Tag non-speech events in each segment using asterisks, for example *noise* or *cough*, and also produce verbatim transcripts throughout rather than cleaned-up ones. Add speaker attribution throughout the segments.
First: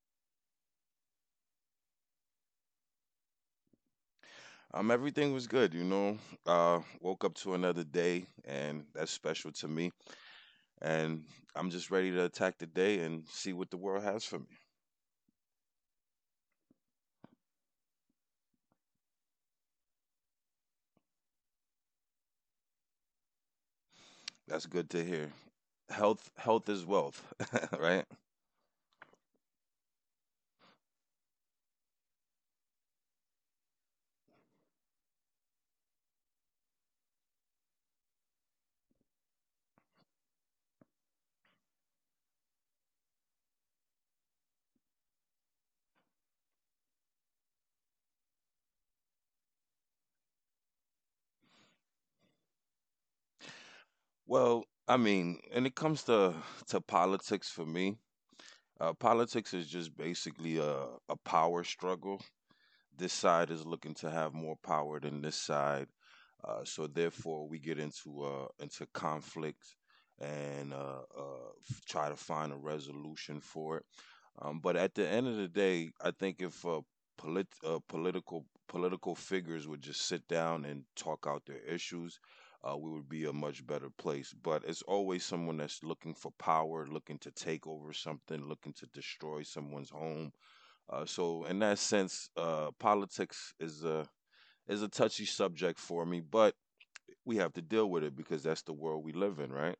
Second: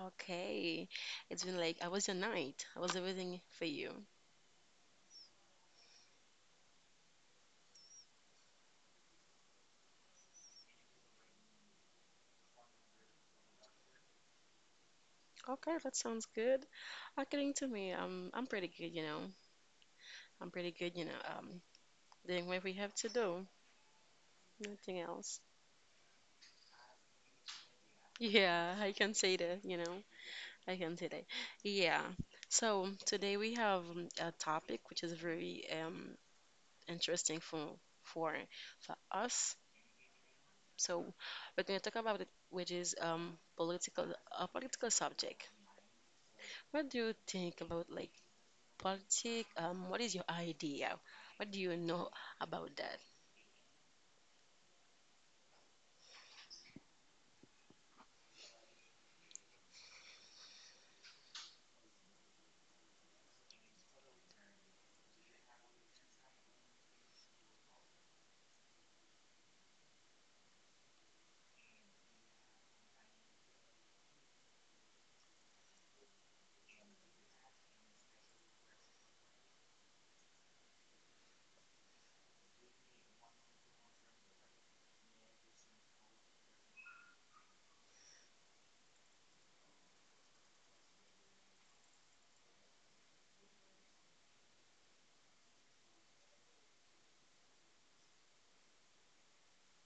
Speaker 1: Okay. It's been like, I was your night. I was everything for you.
Speaker 2: Um, everything was good, you know. Uh, woke up to another day, and that's special to me. And I'm just ready to attack the day and see what the world has for me.
Speaker 1: Okay, that sounds good. According to me, um, I'm pretty good, you know. I'm pretty good, you know, um, doing what we have to do.
Speaker 2: That's
Speaker 1: Nothing
Speaker 2: good to
Speaker 1: else.
Speaker 2: hear. Health, health is wealth, *laughs* right?
Speaker 1: Yeah, I can say that, you know. I can say that. Yeah. So today we have um, a topic which is very um interesting for for for us. So we're going to talk about it, which is um political a political subject. What do you think about, like, politics? Um, what is your idea? What do you know about that?
Speaker 2: Well, I mean, when it comes to to politics for me, uh, politics is just basically a a power struggle. This side is looking to have more power than this side. Uh, so therefore, we get into uh, into conflict and uh, uh, f- try to find a resolution for it. Um, but at the end of the day, I think if uh, polit- uh, political political figures would just sit down and talk out their issues, uh, we would be a much better place. But it's always someone that's looking for power, looking to take over something, looking to destroy someone's home. Uh, so in that sense, uh, politics is a is a touchy subject for me, but we have to deal with it because that's the world we live in, right?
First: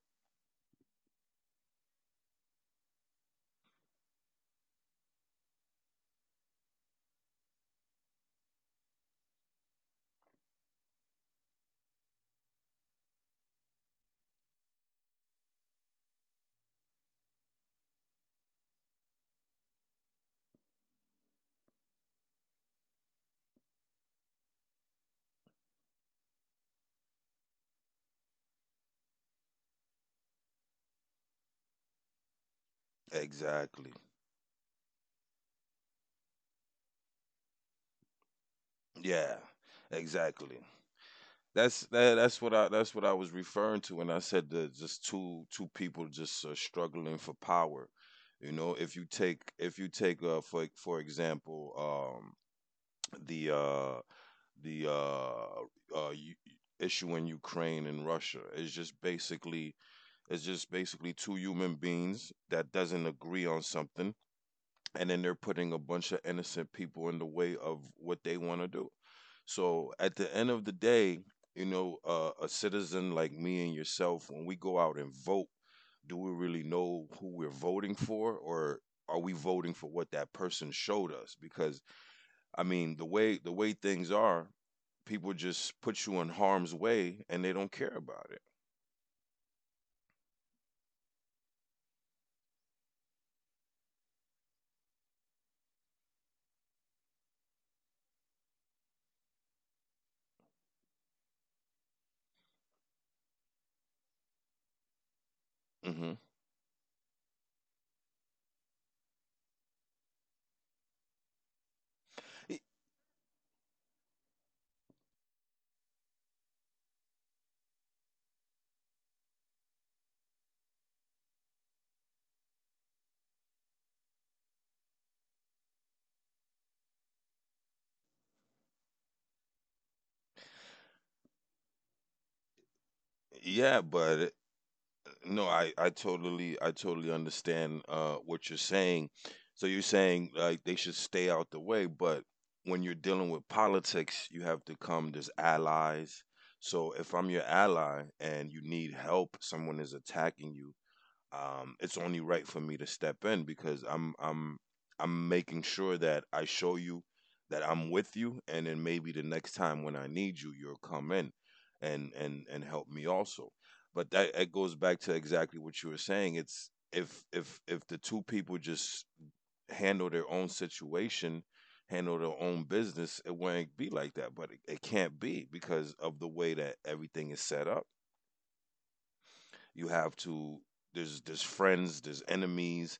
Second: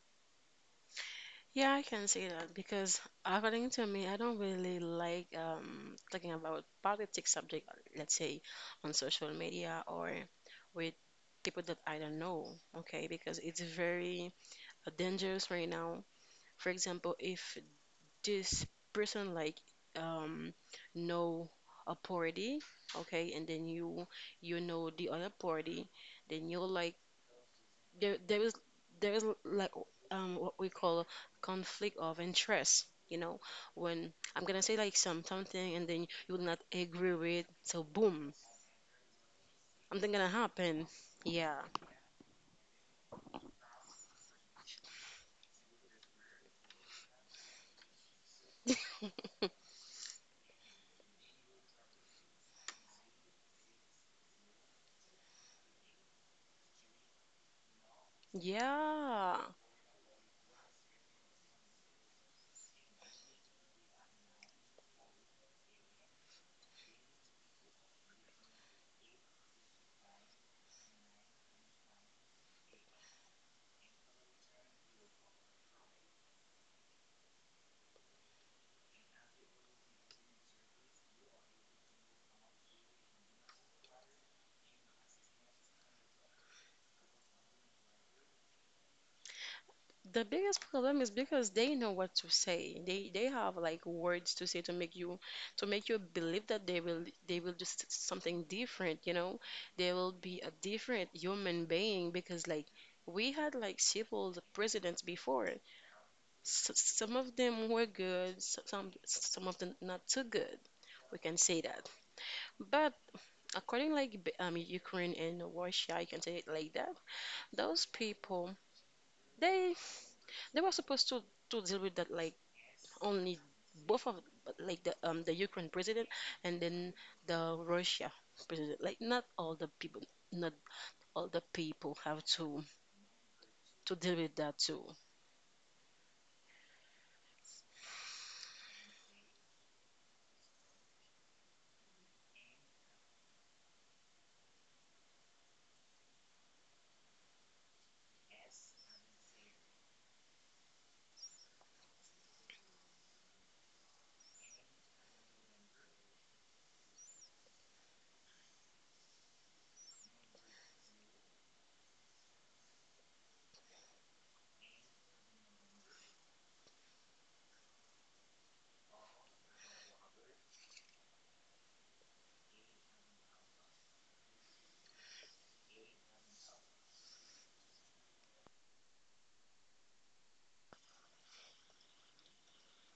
Speaker 1: Yeah, I can say that because according to me, I don't really like um talking about politics subject, let's say on social media or with people that I don't know, okay? Because it's very dangerous right now. For example, if this person, like, um know a party, okay, and then you you know the other party, then you're like there there is there is, like, um what we call conflict of interest you know
Speaker 2: Exactly.
Speaker 1: When I'm gonna say, like, some something, and then you will not agree with, so boom,
Speaker 2: Yeah.
Speaker 1: something gonna
Speaker 2: Exactly.
Speaker 1: happen, yeah.
Speaker 2: That's that, that's what I that's what I was referring to when I said that just two two people just uh, struggling for power. You know, if you take
Speaker 1: *laughs*
Speaker 2: if you take uh, for for example, um, the uh, the uh, uh, u- issue in Ukraine and Russia, it's just
Speaker 1: Yeah.
Speaker 2: basically it's just basically two human beings that doesn't agree on something, and then they're putting a bunch of innocent people in the way of what they want to do. So at the end of the day, you know, uh, a citizen like me and yourself, when we go out and vote, do we really know who we're voting for, or are we voting for what that person showed us? Because I mean, the way the way things are, people just put you in harm's way and they don't care about it.
Speaker 1: The biggest problem is because they know what to say. They they have, like, words to say to make you to make you believe that they will they will do s- something different, you know? They will be a different human being, because, like, we had, like, several presidents before.
Speaker 2: Hmm.
Speaker 1: S some of them were good, s- some some of them not too good. We can say that. But according, like, B- um Ukraine and Russia, I can say it like that. Those people, they they were supposed to to deal with that, like, only both of, like, the um the Ukraine president and then the Russia president. Like, not all the people, not all the people have to to deal
Speaker 2: Yeah,
Speaker 1: with that too.
Speaker 2: but no, I, I totally I totally understand uh, what you're saying. So you're saying like they should stay out the way, but when you're dealing with politics, you have to come as allies. So if I'm your ally and you need help, someone is attacking you, um, it's only right for me to step in because I'm I'm I'm making sure that I show you that I'm with you, and then maybe the next time when I need you, you'll come in and and and help me also. But that it goes back to exactly what you were saying. It's if if if the two people just handle their own situation, handle their own business, it wouldn't be like that. But it, it can't be because of the way that everything is set up. You have to there's there's friends, there's enemies,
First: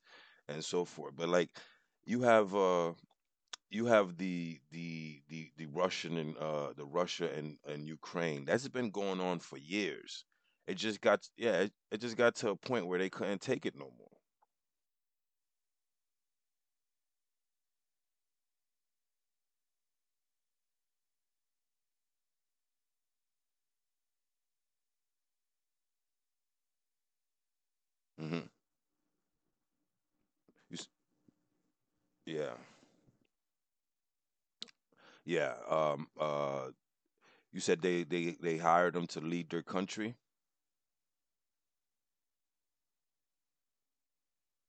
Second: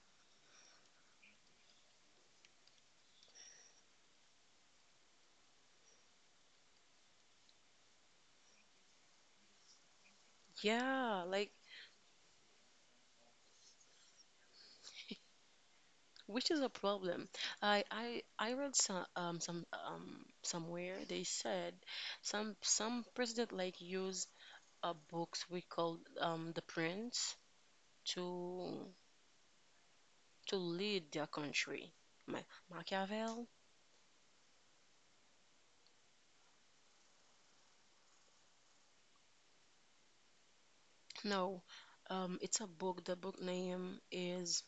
Speaker 2: and so forth. But like you have uh you have the the the the Russian and uh the Russia and and Ukraine. That's been going on for years. It
Speaker 1: Yeah,
Speaker 2: just
Speaker 1: like,
Speaker 2: got, yeah, it, it just got to a point where they couldn't take it no more.
Speaker 1: which is a problem. I I I read some, um some um somewhere they said some some president, like, use a books we call, um The Prince,
Speaker 2: Hmm.
Speaker 1: to to
Speaker 2: You, s-
Speaker 1: lead their country. Ma-
Speaker 2: yeah,
Speaker 1: Machiavelli.
Speaker 2: yeah. Um uh, you said they they they hired them to lead their country.
Speaker 1: No, um, it's a book. The book name is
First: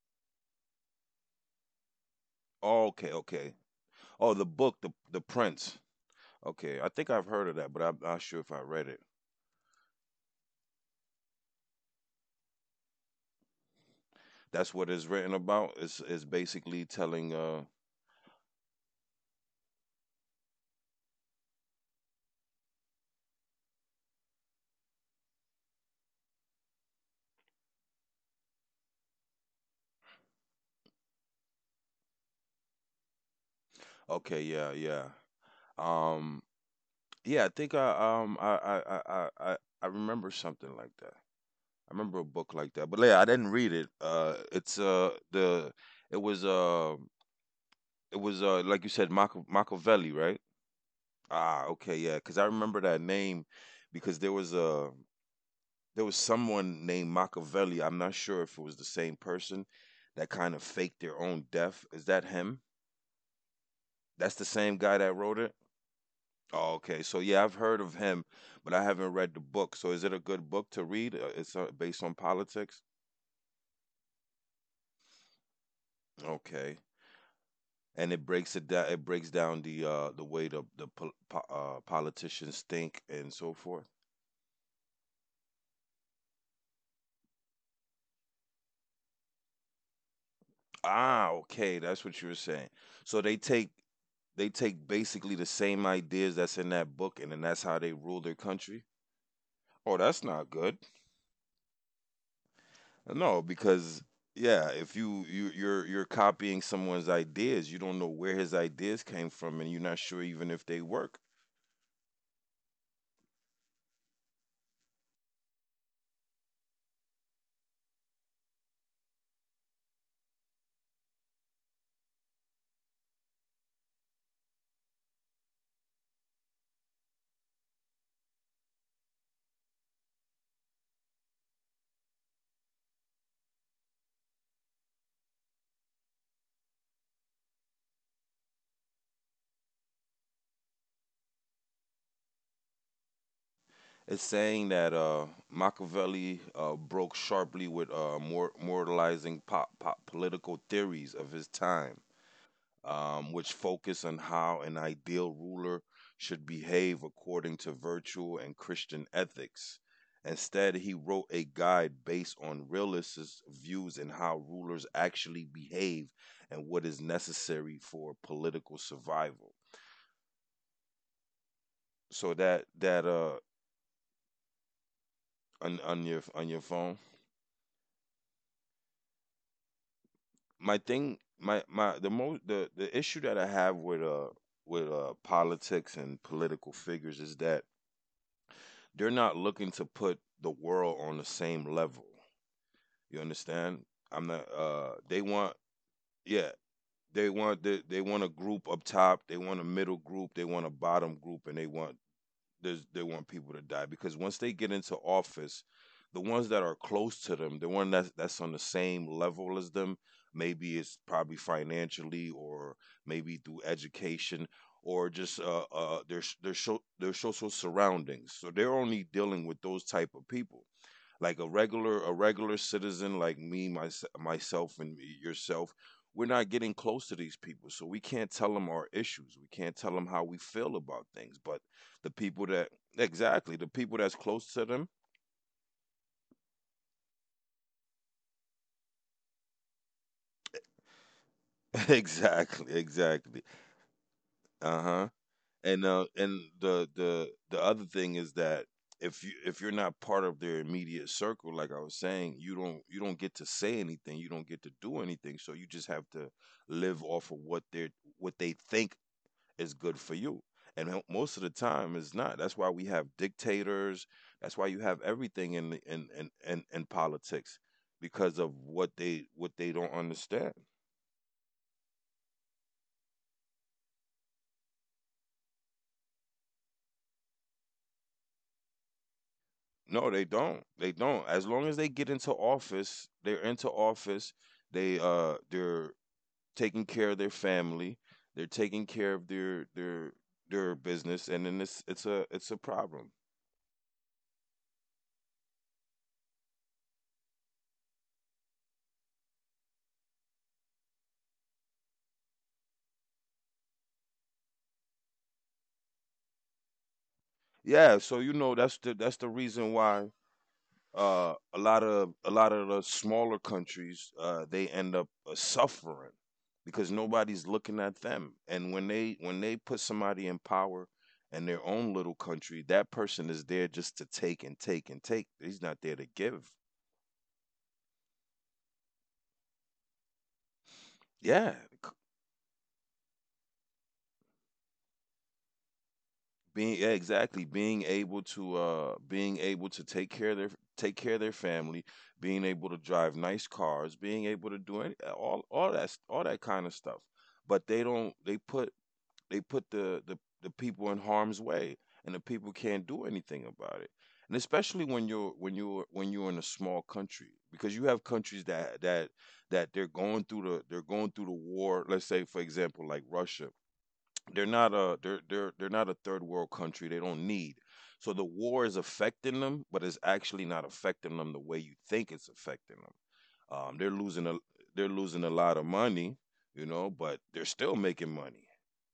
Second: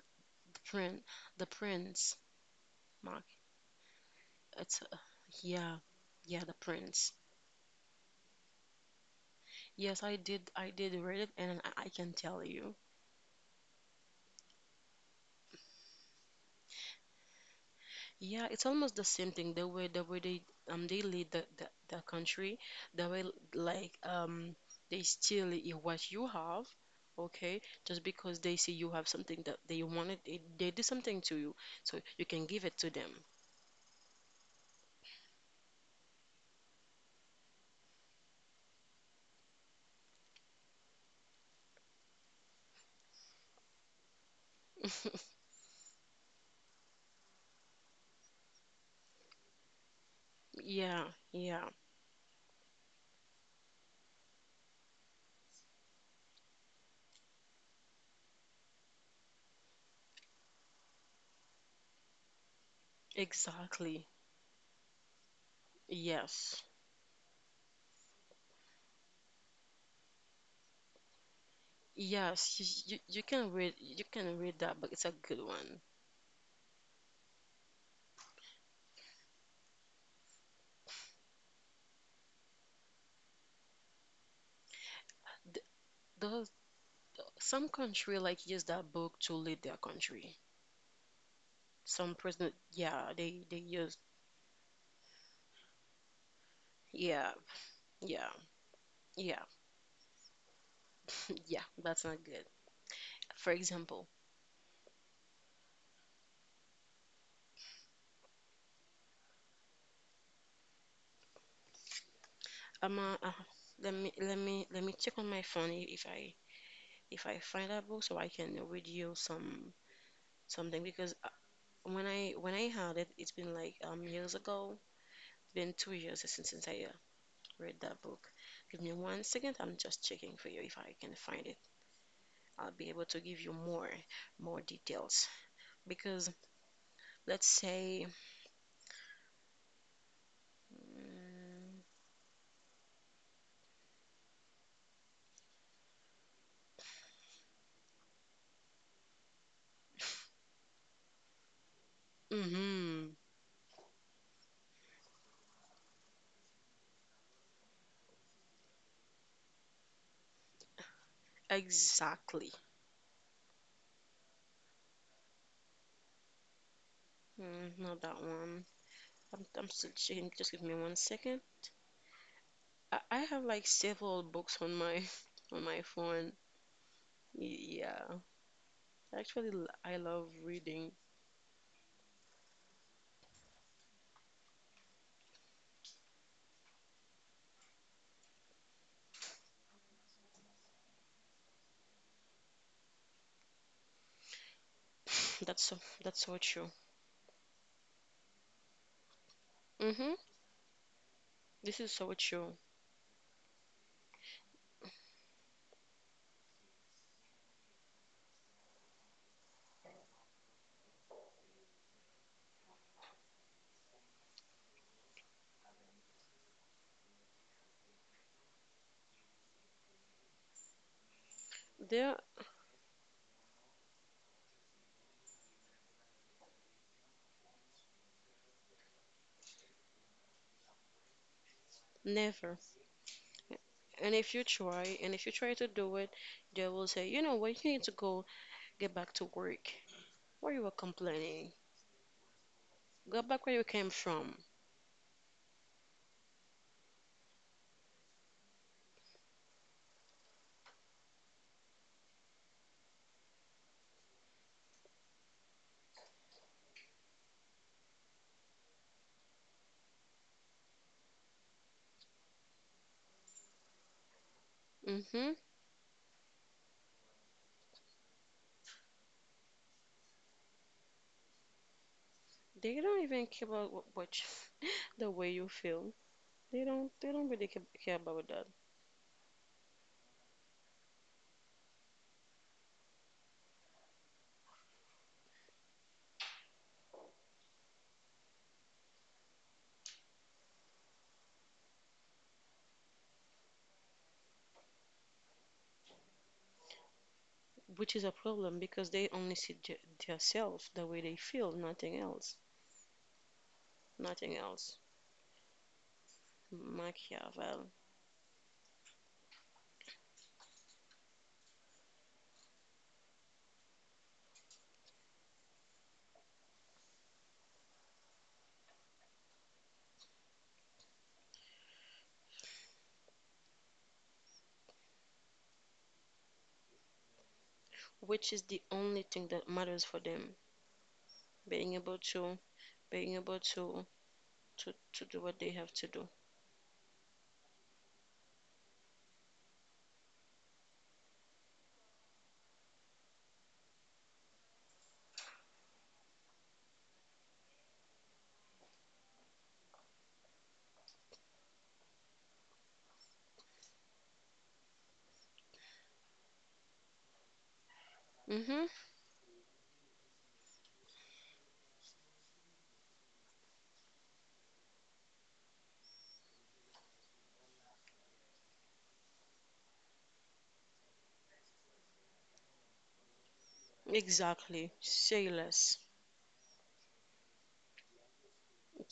Speaker 1: The Prince. The Prince,
Speaker 2: Oh, okay,
Speaker 1: Mark.
Speaker 2: okay. Oh, the book,
Speaker 1: It's,
Speaker 2: the
Speaker 1: uh,
Speaker 2: the
Speaker 1: yeah,
Speaker 2: Prince.
Speaker 1: yeah, The
Speaker 2: Okay, I think
Speaker 1: Prince.
Speaker 2: I've heard of that, but I'm not sure if I read it.
Speaker 1: Yes, I did. I did read it, and I, I can tell you.
Speaker 2: That's what it's written about. It's it's basically telling uh
Speaker 1: Yeah, it's almost the same thing. The way the way they, um they lead the the, the country, the way, like, um they steal, i- what you have, okay? Just because they see you have something that they wanted, they, they did something to you, so you can give it to them.
Speaker 2: okay, yeah, yeah. Um yeah, I think I um I I I I, I I remember something like that. I remember a book like that. But yeah, I didn't read it. Uh it's uh
Speaker 1: *laughs*
Speaker 2: the it was uh it was uh like you said, Mach- Machiavelli, right?
Speaker 1: Yeah,
Speaker 2: Ah,
Speaker 1: yeah.
Speaker 2: okay, yeah, cuz I remember that name because there was a there was someone named Machiavelli. I'm not sure if it was the same person that kind of faked their own death. Is that him?
Speaker 1: Exactly.
Speaker 2: That's the same guy that wrote it?
Speaker 1: Yes.
Speaker 2: Oh, okay. So yeah, I've heard of him, but I haven't read the book. So is it a good book to read? Uh, It's uh, based on
Speaker 1: Yes,
Speaker 2: politics.
Speaker 1: you, you, you can read you can read that, but it's a good one.
Speaker 2: Okay. And it breaks it down. It breaks down the uh, the way the the pol- po- uh, politicians think and so forth.
Speaker 1: Th- Those some country, like, use that book to lead their country.
Speaker 2: Ah, okay, that's
Speaker 1: Some
Speaker 2: what you were
Speaker 1: president,
Speaker 2: saying.
Speaker 1: yeah,
Speaker 2: So they
Speaker 1: they they
Speaker 2: take
Speaker 1: use,
Speaker 2: they take basically the same ideas that's in that book,
Speaker 1: yeah,
Speaker 2: and then that's how they rule
Speaker 1: yeah,
Speaker 2: their country.
Speaker 1: yeah,
Speaker 2: Oh, that's not good.
Speaker 1: *laughs* yeah. That's not good.
Speaker 2: No,
Speaker 1: For
Speaker 2: because
Speaker 1: example,
Speaker 2: yeah, if you you you're you're copying someone's ideas, you don't know where his ideas came from, and you're not sure even if they work.
Speaker 1: I'm a, uh, let me let me let me check on my phone, i- if I if I find that book, so I can read you some something because, uh, when I when I had it, it's been like, um years ago. It's been two years since since I, uh, read that book. Give me one second. I'm just checking for you if I can find it. I'll be able to give you more more details, because, let's say, mm,
Speaker 2: It's saying that uh, Machiavelli uh, broke sharply with uh, mor- moralizing pop, pop political theories of his time,
Speaker 1: mm-hmm,
Speaker 2: um, which focus on how an ideal ruler should behave according to virtue and Christian ethics. Instead, he wrote a guide based
Speaker 1: exactly.
Speaker 2: on realist views and how rulers actually behave and what is
Speaker 1: Mm,
Speaker 2: necessary
Speaker 1: not
Speaker 2: for
Speaker 1: that one.
Speaker 2: political
Speaker 1: I'm,
Speaker 2: survival.
Speaker 1: I'm still checking. Just give me one second.
Speaker 2: So that
Speaker 1: I,
Speaker 2: that
Speaker 1: I
Speaker 2: uh
Speaker 1: have, like, several books on my *laughs* on
Speaker 2: on,
Speaker 1: my
Speaker 2: on your
Speaker 1: phone.
Speaker 2: on your phone,
Speaker 1: Yeah, actually, I love
Speaker 2: my
Speaker 1: reading.
Speaker 2: thing, my my the most the the issue that I have with uh with uh politics and political figures is that they're not looking to put the world on the same level. You understand? I'm not. Uh, they
Speaker 1: *laughs*
Speaker 2: want,
Speaker 1: That's so that's so
Speaker 2: yeah.
Speaker 1: true.
Speaker 2: They want, they, they want a group up top. They want a middle
Speaker 1: Mm-hmm.
Speaker 2: group. They want a bottom group, and they
Speaker 1: This is
Speaker 2: want
Speaker 1: so true.
Speaker 2: there's, they want people to die because once they get into office, the ones that are close to them, the one that's that's on the same level as them, maybe it's probably financially, or maybe through education, or just uh, uh, their their, so, their social surroundings. So they're only dealing with those type of people like a
Speaker 1: They're
Speaker 2: regular a regular citizen like me, mys myself and yourself. We're not getting close to these people so we can't tell them our issues, we can't tell them how we feel about things. But the people
Speaker 1: never.
Speaker 2: that, exactly, the people
Speaker 1: And
Speaker 2: that's
Speaker 1: if you
Speaker 2: close to them.
Speaker 1: try, and if you try to do it, they will say, you know what, you need to go get back to work. Why you were complaining?
Speaker 2: *laughs* Exactly
Speaker 1: Go
Speaker 2: exactly.
Speaker 1: back where you came from.
Speaker 2: Uh-huh. And uh and the the the other thing is that if you if you're not part of their immediate circle, like I was saying, you don't you don't get to say anything, you don't get to do anything, so you just have to live off of what they're, what they think is good for you. And mo- most of the time it's not. That's why we have dictators. That's why you have
Speaker 1: Mm-hmm.
Speaker 2: everything in the- in in in, in politics, because of what they, what they don't understand.
Speaker 1: They don't even care about, what, what you- the way you feel. They don't. They don't really, ca- care about that,
Speaker 2: No, they don't. They don't. As long as they get into office, they're into office. They uh they're taking care of their family. They're taking care of their their their business, and then it's it's a it's a problem.
Speaker 1: which is a problem, because they only see, j- themselves, the way they feel, nothing else. Nothing else. Machiavel,
Speaker 2: Yeah. So you know that's the that's the reason why, uh, a lot of a lot of the smaller countries, uh, they end up uh, suffering because nobody's looking at them. And when they, when they put somebody in power in their own little country, that person is there just to take and take and take. He's not there to give.
Speaker 1: which is the only thing that matters for them,
Speaker 2: Yeah,
Speaker 1: being able to, being able to, to, to do what they have to do.
Speaker 2: being yeah, exactly, being able to uh being able to take care of their, take care of their family, being able to drive nice cars, being able to do any, all all that, all that kind of stuff. But they don't. They put, they put the, the the people in harm's way, and the people can't do anything about it, and especially when you're when you're when you're in a small country, because you have countries
Speaker 1: Hmm.
Speaker 2: that that that they're going through the, they're going through the war. Let's say for example like Russia, they're not a, they're they're they're not a third world country, they don't need. So the war is affecting them, but it's actually not affecting them the way you think it's affecting them. Um, they're losing a,
Speaker 1: Exactly.
Speaker 2: they're losing
Speaker 1: Say
Speaker 2: a lot of
Speaker 1: less.
Speaker 2: money, you know, but they're still making money.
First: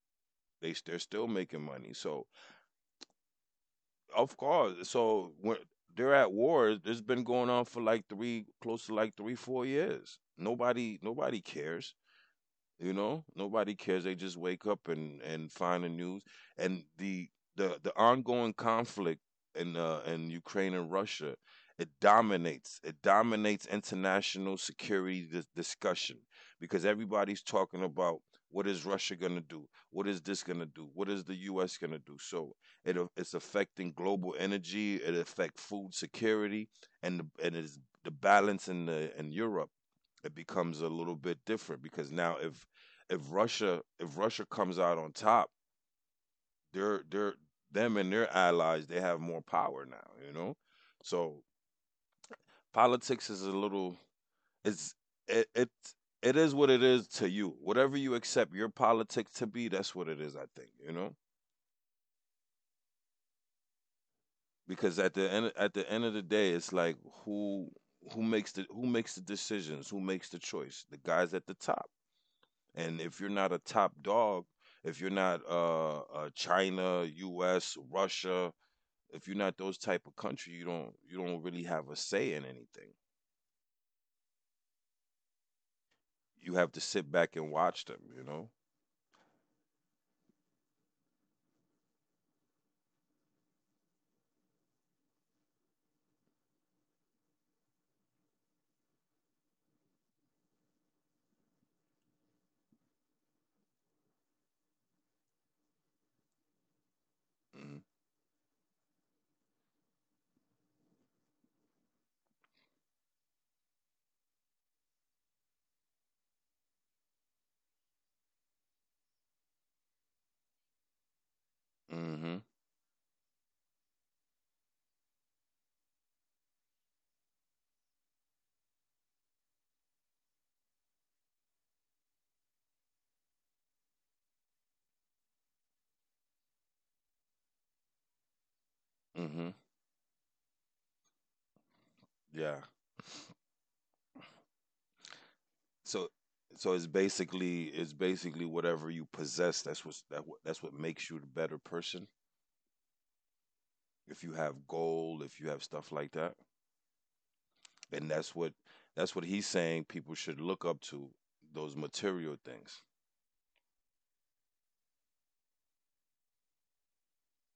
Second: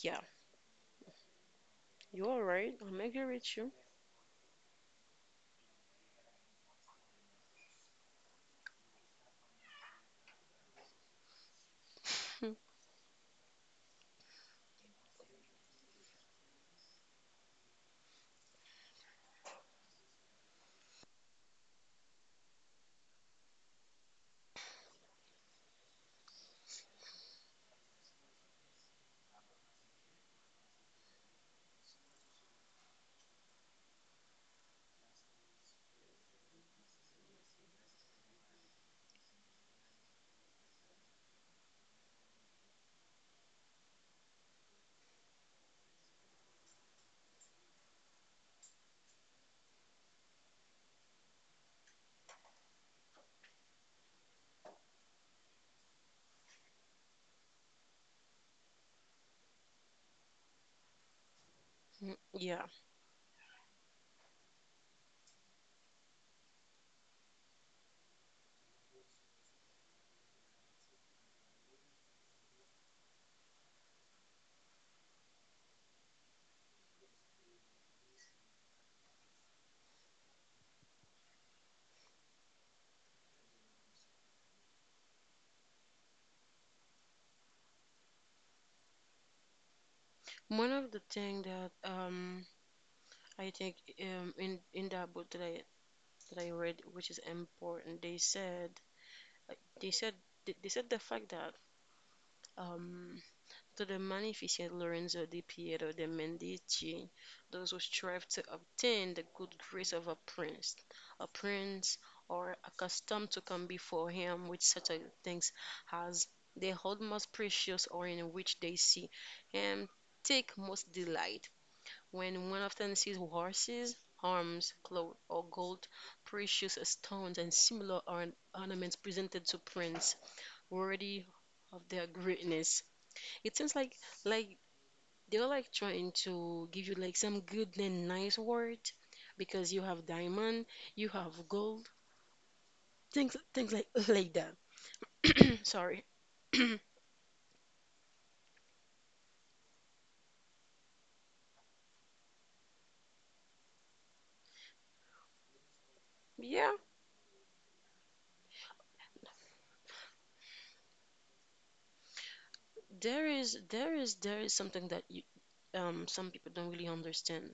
Speaker 1: Yeah,
Speaker 2: They they're still making money. So
Speaker 1: you're right. I'm agree with you.
Speaker 2: of course, so when they're at war, it's been going on for like three, close to like three, four years. Nobody nobody cares.
Speaker 1: *laughs*
Speaker 2: You know, nobody cares. They just wake up and and find the news. And the the the ongoing conflict in uh, in Ukraine and Russia, it dominates. It dominates international security dis- discussion, because everybody's talking about what is Russia going to do? What is this going to do? What is the U S going to do? So it a- it's affecting global energy. It affects food security, and the, and it's the balance in the, in Europe. It becomes a little bit different because now if, if Russia if Russia comes out on top, they're they're them and their allies, they have more power now, you know. So politics is a little, it's, it it it is what it is to you. Whatever you accept your politics to be, that's what it is. I think you know
Speaker 1: Yeah.
Speaker 2: because at the end at the end of the day, it's like who who makes the who makes the decisions, who makes the choice, the guys at the top. And if you're not a top dog, if you're not uh, uh China, U S, Russia, if you're not those type of country, you don't you don't really have a say in anything. You have to sit back and watch them, you know.
Speaker 1: One of the thing that, um I think, um in in that book that I that I read, which is important, they said like, they said they they said the fact that, um to the magnificent Lorenzo di Pietro de' Medici,
Speaker 2: Mm-hmm.
Speaker 1: those who strive to obtain the good grace of a prince, a prince, or accustomed to come before him with such a things as they hold most precious, or in which they see him take most delight,
Speaker 2: Mm-hmm.
Speaker 1: when one often sees horses, arms, cloth, or gold, precious stones, and similar, orn- ornaments presented to prince worthy of their greatness. It seems, like like they were, like, trying to give you, like, some good and nice word,
Speaker 2: Mm-hmm.
Speaker 1: because you have diamond, you have gold,
Speaker 2: Yeah.
Speaker 1: things things, like like that. *clears throat* Sorry.
Speaker 2: So
Speaker 1: *clears throat*
Speaker 2: so it's basically it's basically whatever you possess. That's what that what that's what makes you the better person. If you have gold, if you have stuff like that.
Speaker 1: Yeah,
Speaker 2: And that's what that's what he's saying people should look up to, those material things.
Speaker 1: there is there is there is something that you, um some people don't really understand.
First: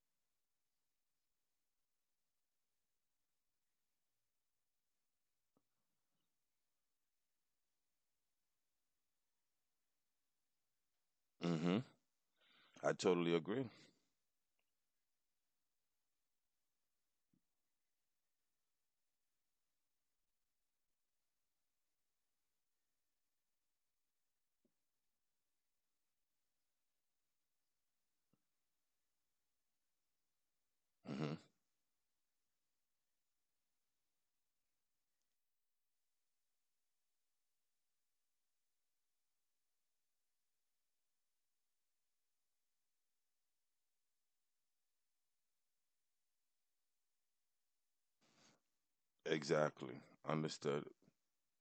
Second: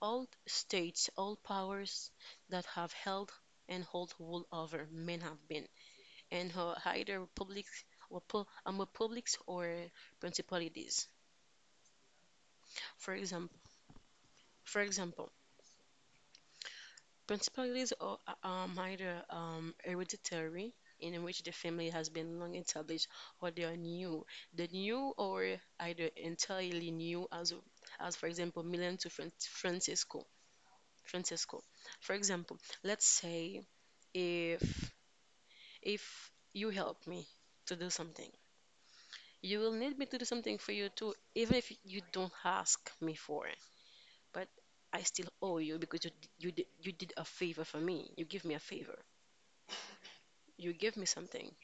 Speaker 1: All states, all powers that have held and hold rule over men have been, and are either republics or, pu- um, republics or principalities.
Speaker 2: Mm-hmm. I
Speaker 1: For
Speaker 2: totally
Speaker 1: example,
Speaker 2: agree.
Speaker 1: for example, principalities are, um, either, um, hereditary, in which the family has been long established, or they are new. The new or either entirely new, as, as for example, Milan to, Fran- Francisco.
Speaker 2: Mm-hmm.
Speaker 1: Francisco. For example, let's say, if, if you help me to do something, you will need me to do something for you too, even if you don't ask me for it. But I still owe you because, you d- you did, you did a favor for me. You give me a favor.
Speaker 2: Exactly.
Speaker 1: You
Speaker 2: Understood.
Speaker 1: give me something.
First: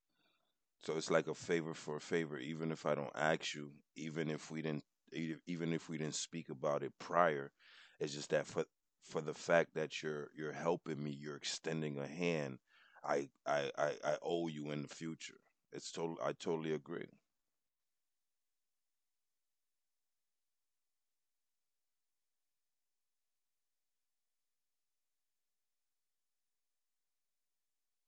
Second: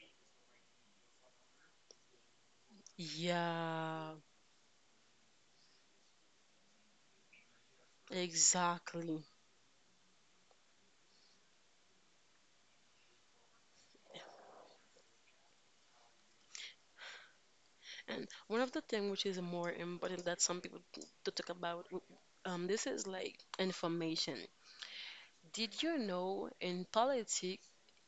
Speaker 2: So it's like a favor for a favor, even if I don't ask you,
Speaker 1: Yeah,
Speaker 2: even if we didn't, e- even if we didn't speak about it prior. It's just that for for
Speaker 1: exactly.
Speaker 2: the fact that you're you're helping me, you're extending a hand. I I I, I owe you in the future. It's total. I totally agree.
Speaker 1: And one of the things which is more important that some people, t- to talk about, w- um, this is like information. Did you know in politics,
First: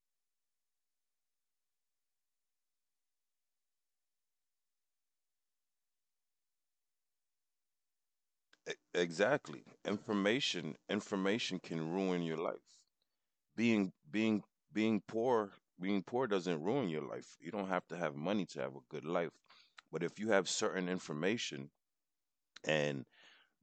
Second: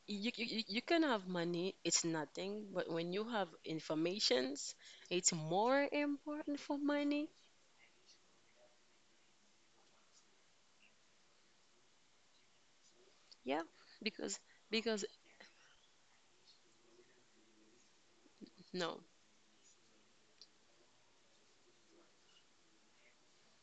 Speaker 1: you, you, you you can have money, it's nothing, but when you have informations, it's more important for money.
Speaker 2: Exactly. Information information can ruin your life.
Speaker 1: Yeah,
Speaker 2: Being
Speaker 1: because,
Speaker 2: being being
Speaker 1: because
Speaker 2: poor, being poor doesn't ruin your life. You don't have to have money to have a
Speaker 1: no,
Speaker 2: good life. But if you have certain information, and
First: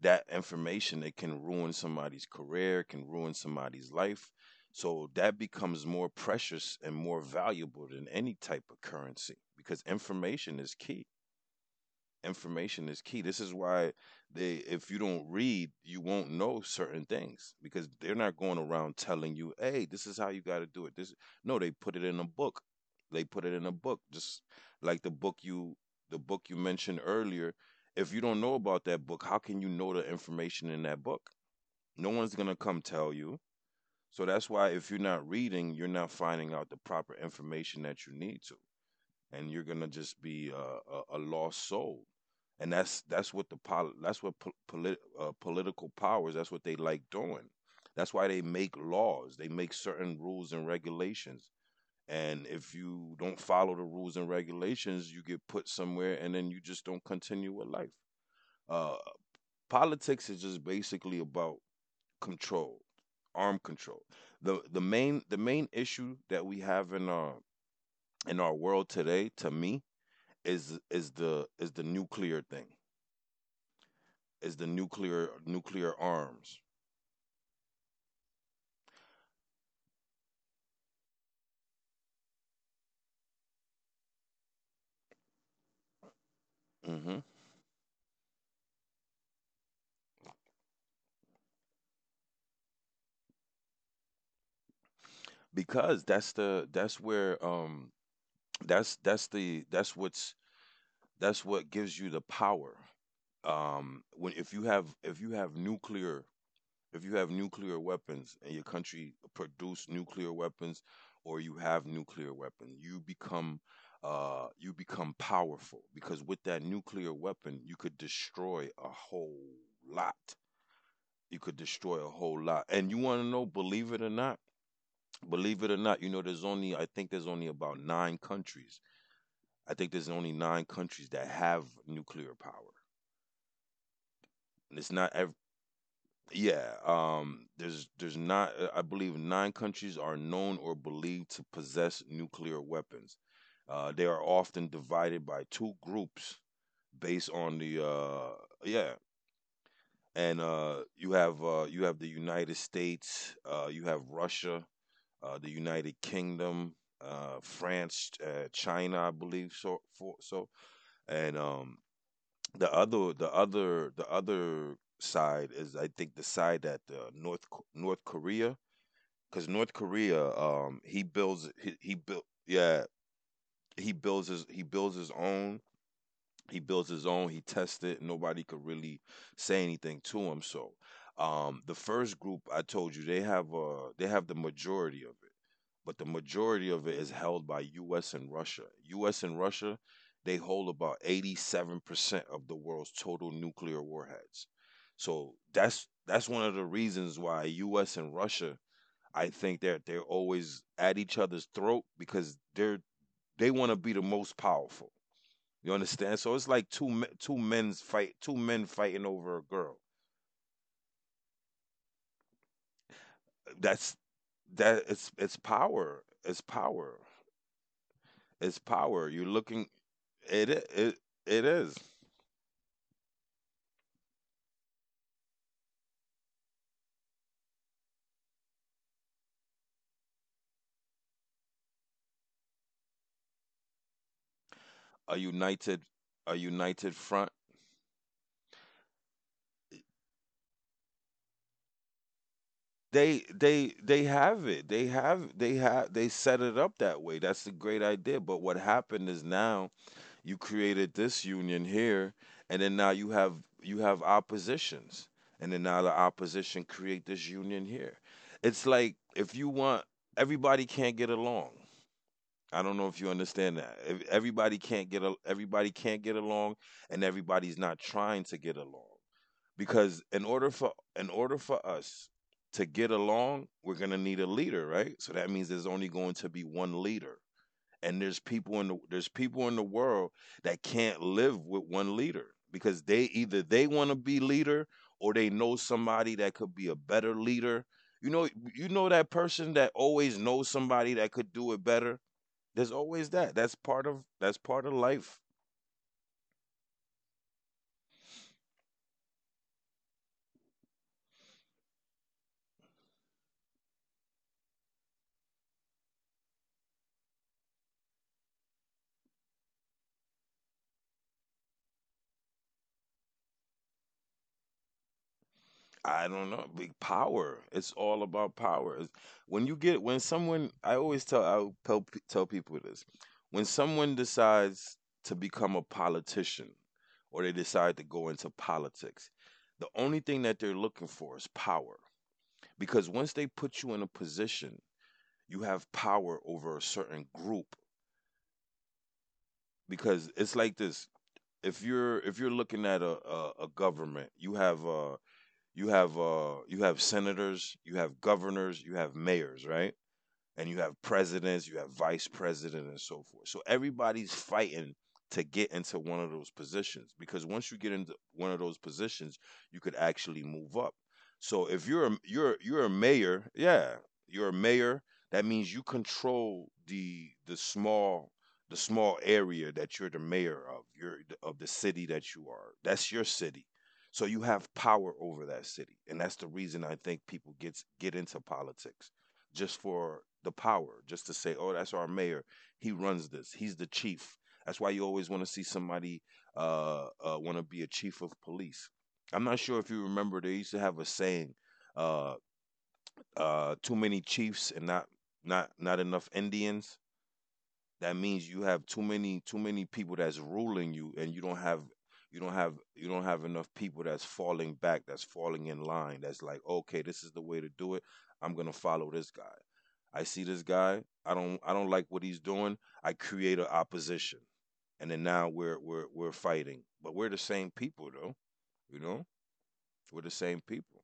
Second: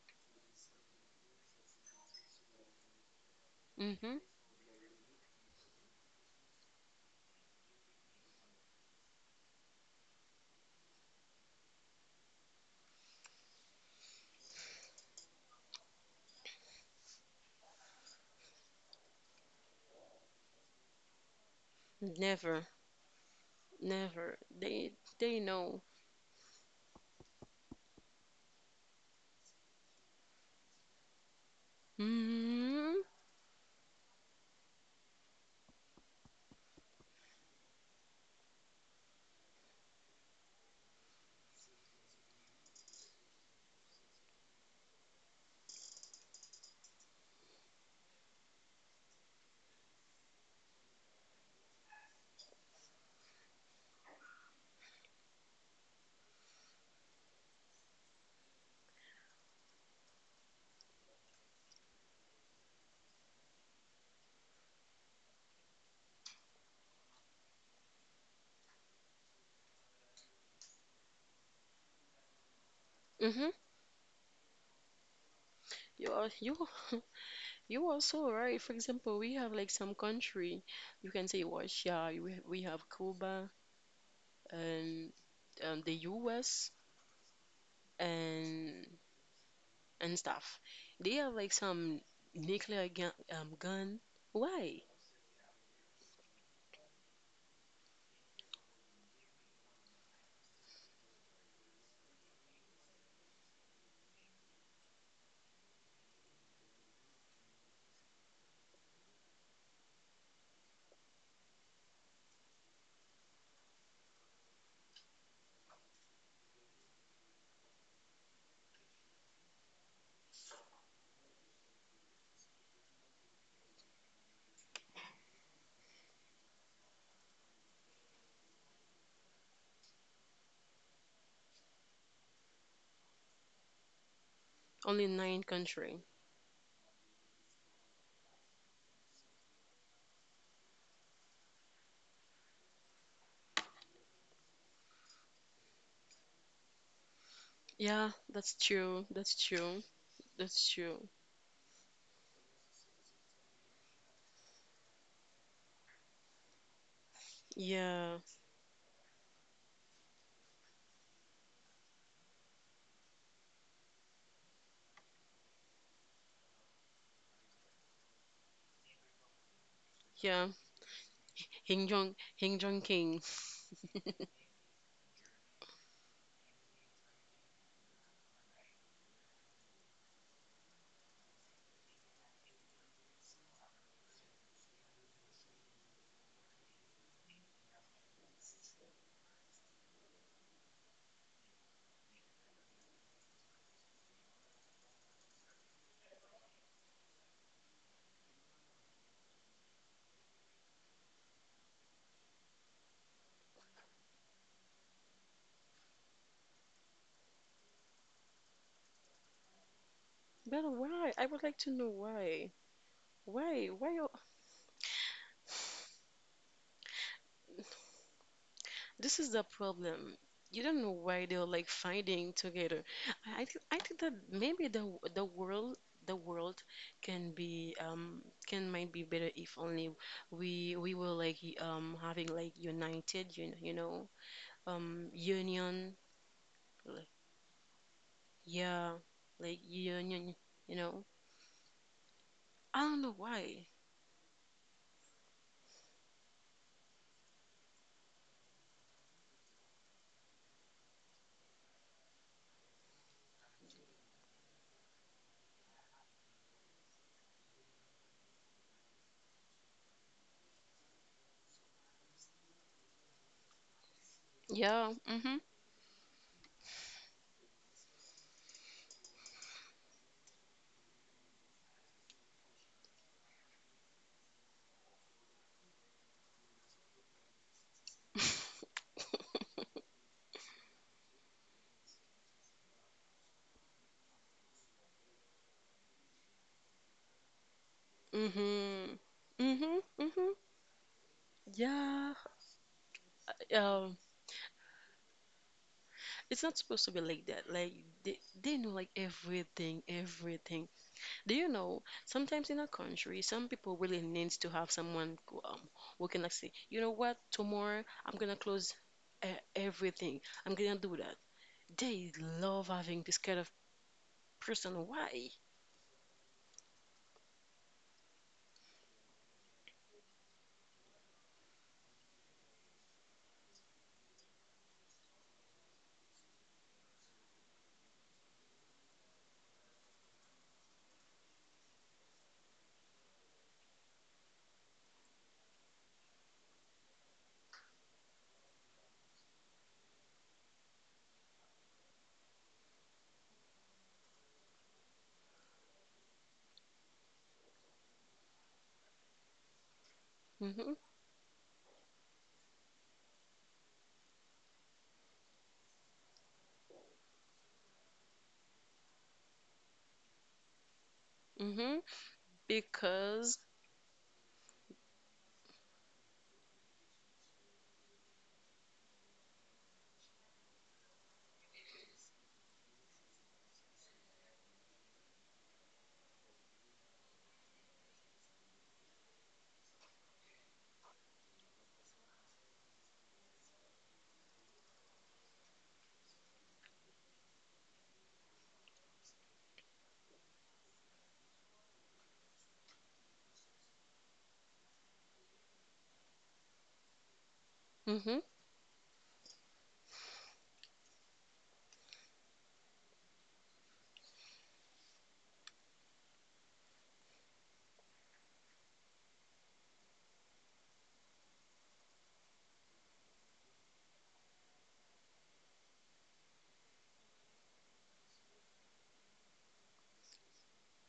Speaker 2: that information, it can ruin somebody's career, can ruin somebody's
Speaker 1: mm-hmm,
Speaker 2: life. So that becomes more precious and more valuable than any type of currency because information is key information is key. This is why they if you don't read, you won't know certain things because they're not going around telling you, "Hey, this is how you got to do it." This No, they put it in a book.
Speaker 1: never,
Speaker 2: They put it in a book,
Speaker 1: never.
Speaker 2: just
Speaker 1: They
Speaker 2: like the book
Speaker 1: they
Speaker 2: you
Speaker 1: know.
Speaker 2: the book you mentioned earlier. If you don't know about that book, how can you know the information in that book? No one's going to come
Speaker 1: Mm-hmm,
Speaker 2: tell you. So that's why if you're not reading, you're not finding out the proper information that you need to, and you're gonna just be a, a, a lost soul. And that's that's what the pol- that's what po- polit- uh, political powers, that's what they like doing. That's why they make laws. They make certain rules and regulations. And if you don't follow the rules and regulations, you get put somewhere, and then you just don't continue with life. Uh, Politics is just basically about control, arm control. the the main The main issue that we have in our in our world today, to me, is is the is the nuclear thing,
Speaker 1: mm-hmm.
Speaker 2: is the nuclear nuclear
Speaker 1: You are
Speaker 2: arms.
Speaker 1: you. *laughs* You also right. For example, we have, like, some country, you can say Russia, you ha- we have Cuba and, um, the U S,
Speaker 2: Hmm.
Speaker 1: and and stuff. They have, like, some nuclear gun, um, gun. Why?
Speaker 2: Because that's the that's where um that's that's the that's what's that's what gives you the power. Um when If you have if you have nuclear if you have nuclear weapons and your country produce nuclear weapons, or you have nuclear weapon, you become, uh you become powerful, because with that nuclear weapon you could destroy a whole lot. You could destroy a whole lot. And you want to know, believe it or not, believe it or not, you know, there's only, I think there's only about nine countries. I think there's only nine countries that have nuclear power. And it's
Speaker 1: Only
Speaker 2: not, ev-
Speaker 1: nine country.
Speaker 2: Yeah, um, there's, there's not, uh, I believe nine countries are known or believed to possess nuclear weapons. Uh, they are often divided by two groups based on the,
Speaker 1: Yeah,
Speaker 2: uh,
Speaker 1: that's
Speaker 2: yeah.
Speaker 1: true. That's true.
Speaker 2: And
Speaker 1: That's
Speaker 2: uh,
Speaker 1: true.
Speaker 2: you have uh, you have the United States, uh, you have Russia, uh, the United Kingdom, uh, France,
Speaker 1: Yeah,
Speaker 2: uh, China, I believe. So, for, so, and um, The other, the other, the other side is, I think, the side that uh, North K-, North Korea. Because North Korea,
Speaker 1: yeah.
Speaker 2: um, he builds, he,
Speaker 1: Hing
Speaker 2: he
Speaker 1: Jong,
Speaker 2: built,
Speaker 1: Hing Jong
Speaker 2: yeah,
Speaker 1: King.
Speaker 2: he builds his, he builds his own, he builds his own. He tests it. Nobody could really say anything to him. So, um, the first group I told you, they have uh they have the majority of it, but the majority of it is held by U S and Russia. U S and Russia, they hold about eighty-seven percent of the world's total nuclear warheads. So that's that's one of the reasons why U S and Russia, I think that they're always at each other's throat because they're, they want to be the most powerful. You understand? So it's like two, two men's fight, two men fighting over a girl.
Speaker 1: But why? I would like to know why. Why?
Speaker 2: That's
Speaker 1: Why?
Speaker 2: that it's it's power. It's power. It's power.
Speaker 1: This
Speaker 2: You're
Speaker 1: is the
Speaker 2: looking,
Speaker 1: problem.
Speaker 2: it
Speaker 1: You
Speaker 2: I-
Speaker 1: don't know
Speaker 2: it
Speaker 1: why they're,
Speaker 2: it
Speaker 1: like,
Speaker 2: is,
Speaker 1: fighting together. I, I think I think that maybe the the world the world can, be um can might be better if only we we were, like, um having, like, united, you, you know um
Speaker 2: a united,
Speaker 1: union,
Speaker 2: a united
Speaker 1: like,
Speaker 2: front.
Speaker 1: yeah, like union you know I don't know
Speaker 2: They
Speaker 1: why.
Speaker 2: they they have it. They have they have they set it up that way. That's the great idea. But what happened is now, you created this union here, and then now you have you have oppositions, and then now the opposition create this union here. It's like if you want, everybody can't get along. I don't know if you understand that. Ev- Everybody can't
Speaker 1: Yeah,
Speaker 2: get al-
Speaker 1: mm-hmm.
Speaker 2: everybody can't get along, and everybody's not trying to get along, because in order for in order for us to get along, we're gonna need a leader, right? So that means there's only going to be one leader, and there's people
Speaker 1: *laughs*
Speaker 2: in the there's people in the world that can't live with one leader, because they either they want to be leader, or they know somebody that could be a better leader, you know, you know,
Speaker 1: Mm-hmm.
Speaker 2: that person that
Speaker 1: Mm-hmm.
Speaker 2: always
Speaker 1: Mm-hmm.
Speaker 2: knows somebody that could do it better.
Speaker 1: Yeah.
Speaker 2: There's always that. That's part
Speaker 1: Um,
Speaker 2: of that's part of life.
Speaker 1: It's not supposed to be like that. Like, they, they know, like, everything, everything. Do you know? Sometimes in a country, some people really needs to have someone who, um, who can, like, say, you know what? Tomorrow I'm gonna close, uh, everything. I'm gonna do that. They love having this kind of person. Why?
Speaker 2: I don't know. Big power. It's all about power. It's- When you get when someone, I always tell I tell, pe- tell people this. When someone decides to become a politician, or they decide to go into politics, the only thing that they're looking for is power. Because once they put you in a position, you have power over a certain group. Because it's like this: if you're if you're looking at a a, a government, you have uh You have uh you have senators, you have governors, you have mayors, right? And you
Speaker 1: Mhm.
Speaker 2: have presidents, you have vice president, and so forth. So everybody's fighting to get into one of those positions, because once you get into one of those positions, you could actually move up. So if
Speaker 1: Mhm.
Speaker 2: you're a, you're you're a mayor,
Speaker 1: Because.
Speaker 2: yeah, you're a mayor. That means you control the the small the small area that you're the mayor of. You're of the city that you are. That's your city. So you have power over that city, and that's the reason I think people gets get into politics just for the power, just to say, oh, that's our mayor. He runs this. He's the chief. That's why you always want to see somebody uh, uh, want to be a chief of police. I'm not sure if you remember they used to have a saying, uh, uh, too many chiefs and not not not enough Indians. That
Speaker 1: Mhm.
Speaker 2: means you have too many too many people that's ruling you, and you don't have, you don't have you don't have enough people that's falling back, that's falling in line, that's like, okay, this is the way to do it. I'm gonna follow this guy. I see this guy, i don't I don't like what he's doing. I create an opposition, and then now we're we're we're fighting, but we're the same people though. You know, we're the same people.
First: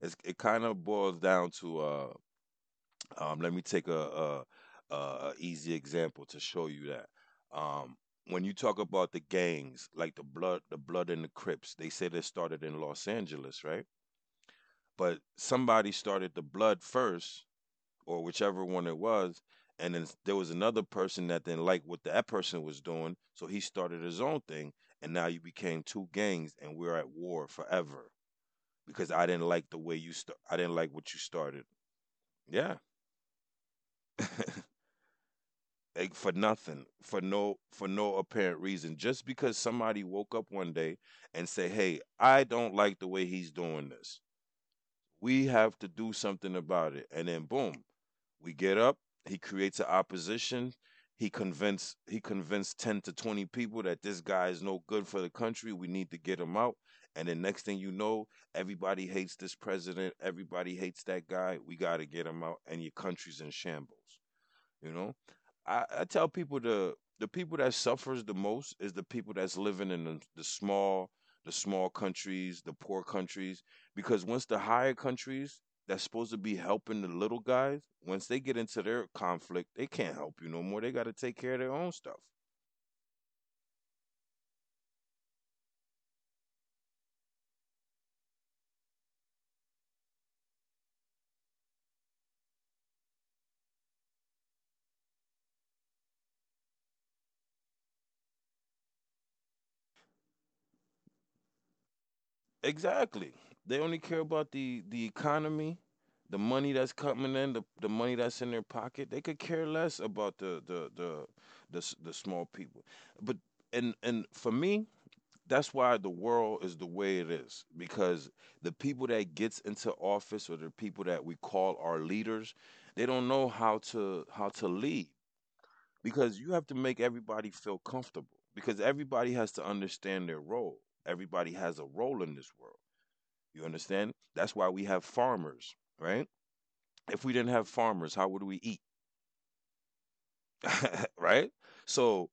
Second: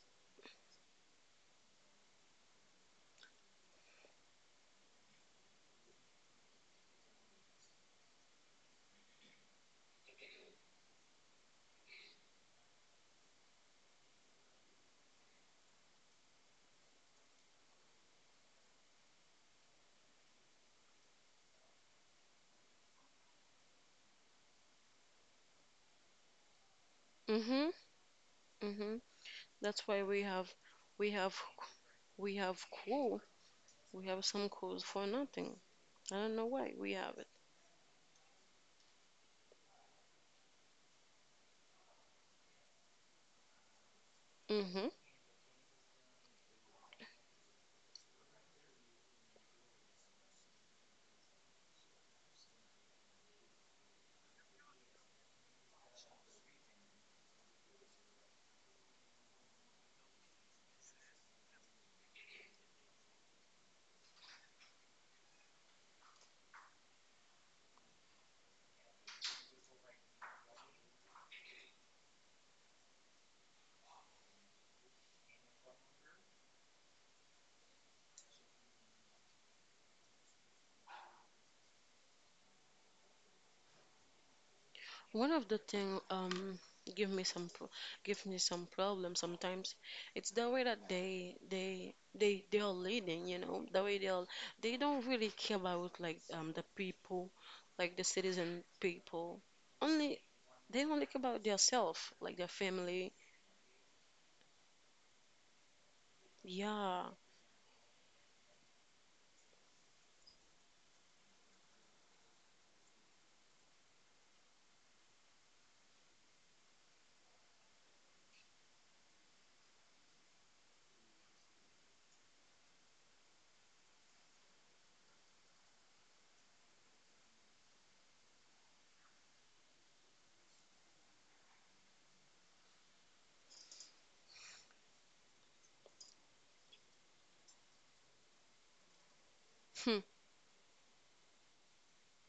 Speaker 2: it's, It kind of boils down to uh um, let me take a, a, a easy example to show you that. Um, when you talk about the gangs, like the blood, the blood and the Crips, they say they started in Los Angeles, right? But somebody started the blood first, or whichever one it was, and then there was another person that didn't like what that person was doing, so he started his own thing, and now you became two gangs, and we're at war
Speaker 1: Mhm.
Speaker 2: forever
Speaker 1: Mhm.
Speaker 2: because I didn't like the
Speaker 1: That's
Speaker 2: way
Speaker 1: why
Speaker 2: you
Speaker 1: we
Speaker 2: start.
Speaker 1: have,
Speaker 2: I didn't like what
Speaker 1: we
Speaker 2: you
Speaker 1: have,
Speaker 2: started.
Speaker 1: we have
Speaker 2: Yeah.
Speaker 1: crew. We have some
Speaker 2: *laughs*
Speaker 1: crews for nothing.
Speaker 2: Like,
Speaker 1: I
Speaker 2: for
Speaker 1: don't know why
Speaker 2: nothing,
Speaker 1: we
Speaker 2: for
Speaker 1: have it.
Speaker 2: no for no apparent reason, just because somebody woke up one day and say, "Hey, I don't like the way he's doing this.
Speaker 1: Mhm.
Speaker 2: We have to do something about it." And then boom, we get up. He creates an opposition. He convinced he convinced ten to twenty people that this guy is no good for the country. We need to get him out. And then next thing you know, everybody hates this president. Everybody hates that guy. We got to get him out. And your country's in shambles. You know, I, I tell people the the people that suffers the most is the people that's living in the, the small the small countries, the poor countries, because once the higher countries that's supposed to be helping the little guys, once they get into their conflict, they can't help you no more. They got to take care of their own stuff.
Speaker 1: One of the thing, um give me some pro- give me some problem sometimes. It's the way that they they they they are leading, you know, the way they are, they don't really care about, like, um the people, like the citizen people. Only they only care about their self, like their family.
Speaker 2: Exactly. They only care about the the economy, the money that's
Speaker 1: Yeah.
Speaker 2: coming in, the, the money that's in their pocket. They could care less about the the the the, s- the small people. But and and for me, that's why the world is the way it is because the people that gets into office or the people that we call our leaders, they don't know how to how to lead because you have to make everybody feel comfortable because everybody has to understand their role. Everybody has a role in this world, you understand? That's why we have farmers, right? If we didn't have farmers, how would we eat?
Speaker 1: Hmm.
Speaker 2: *laughs* Right? So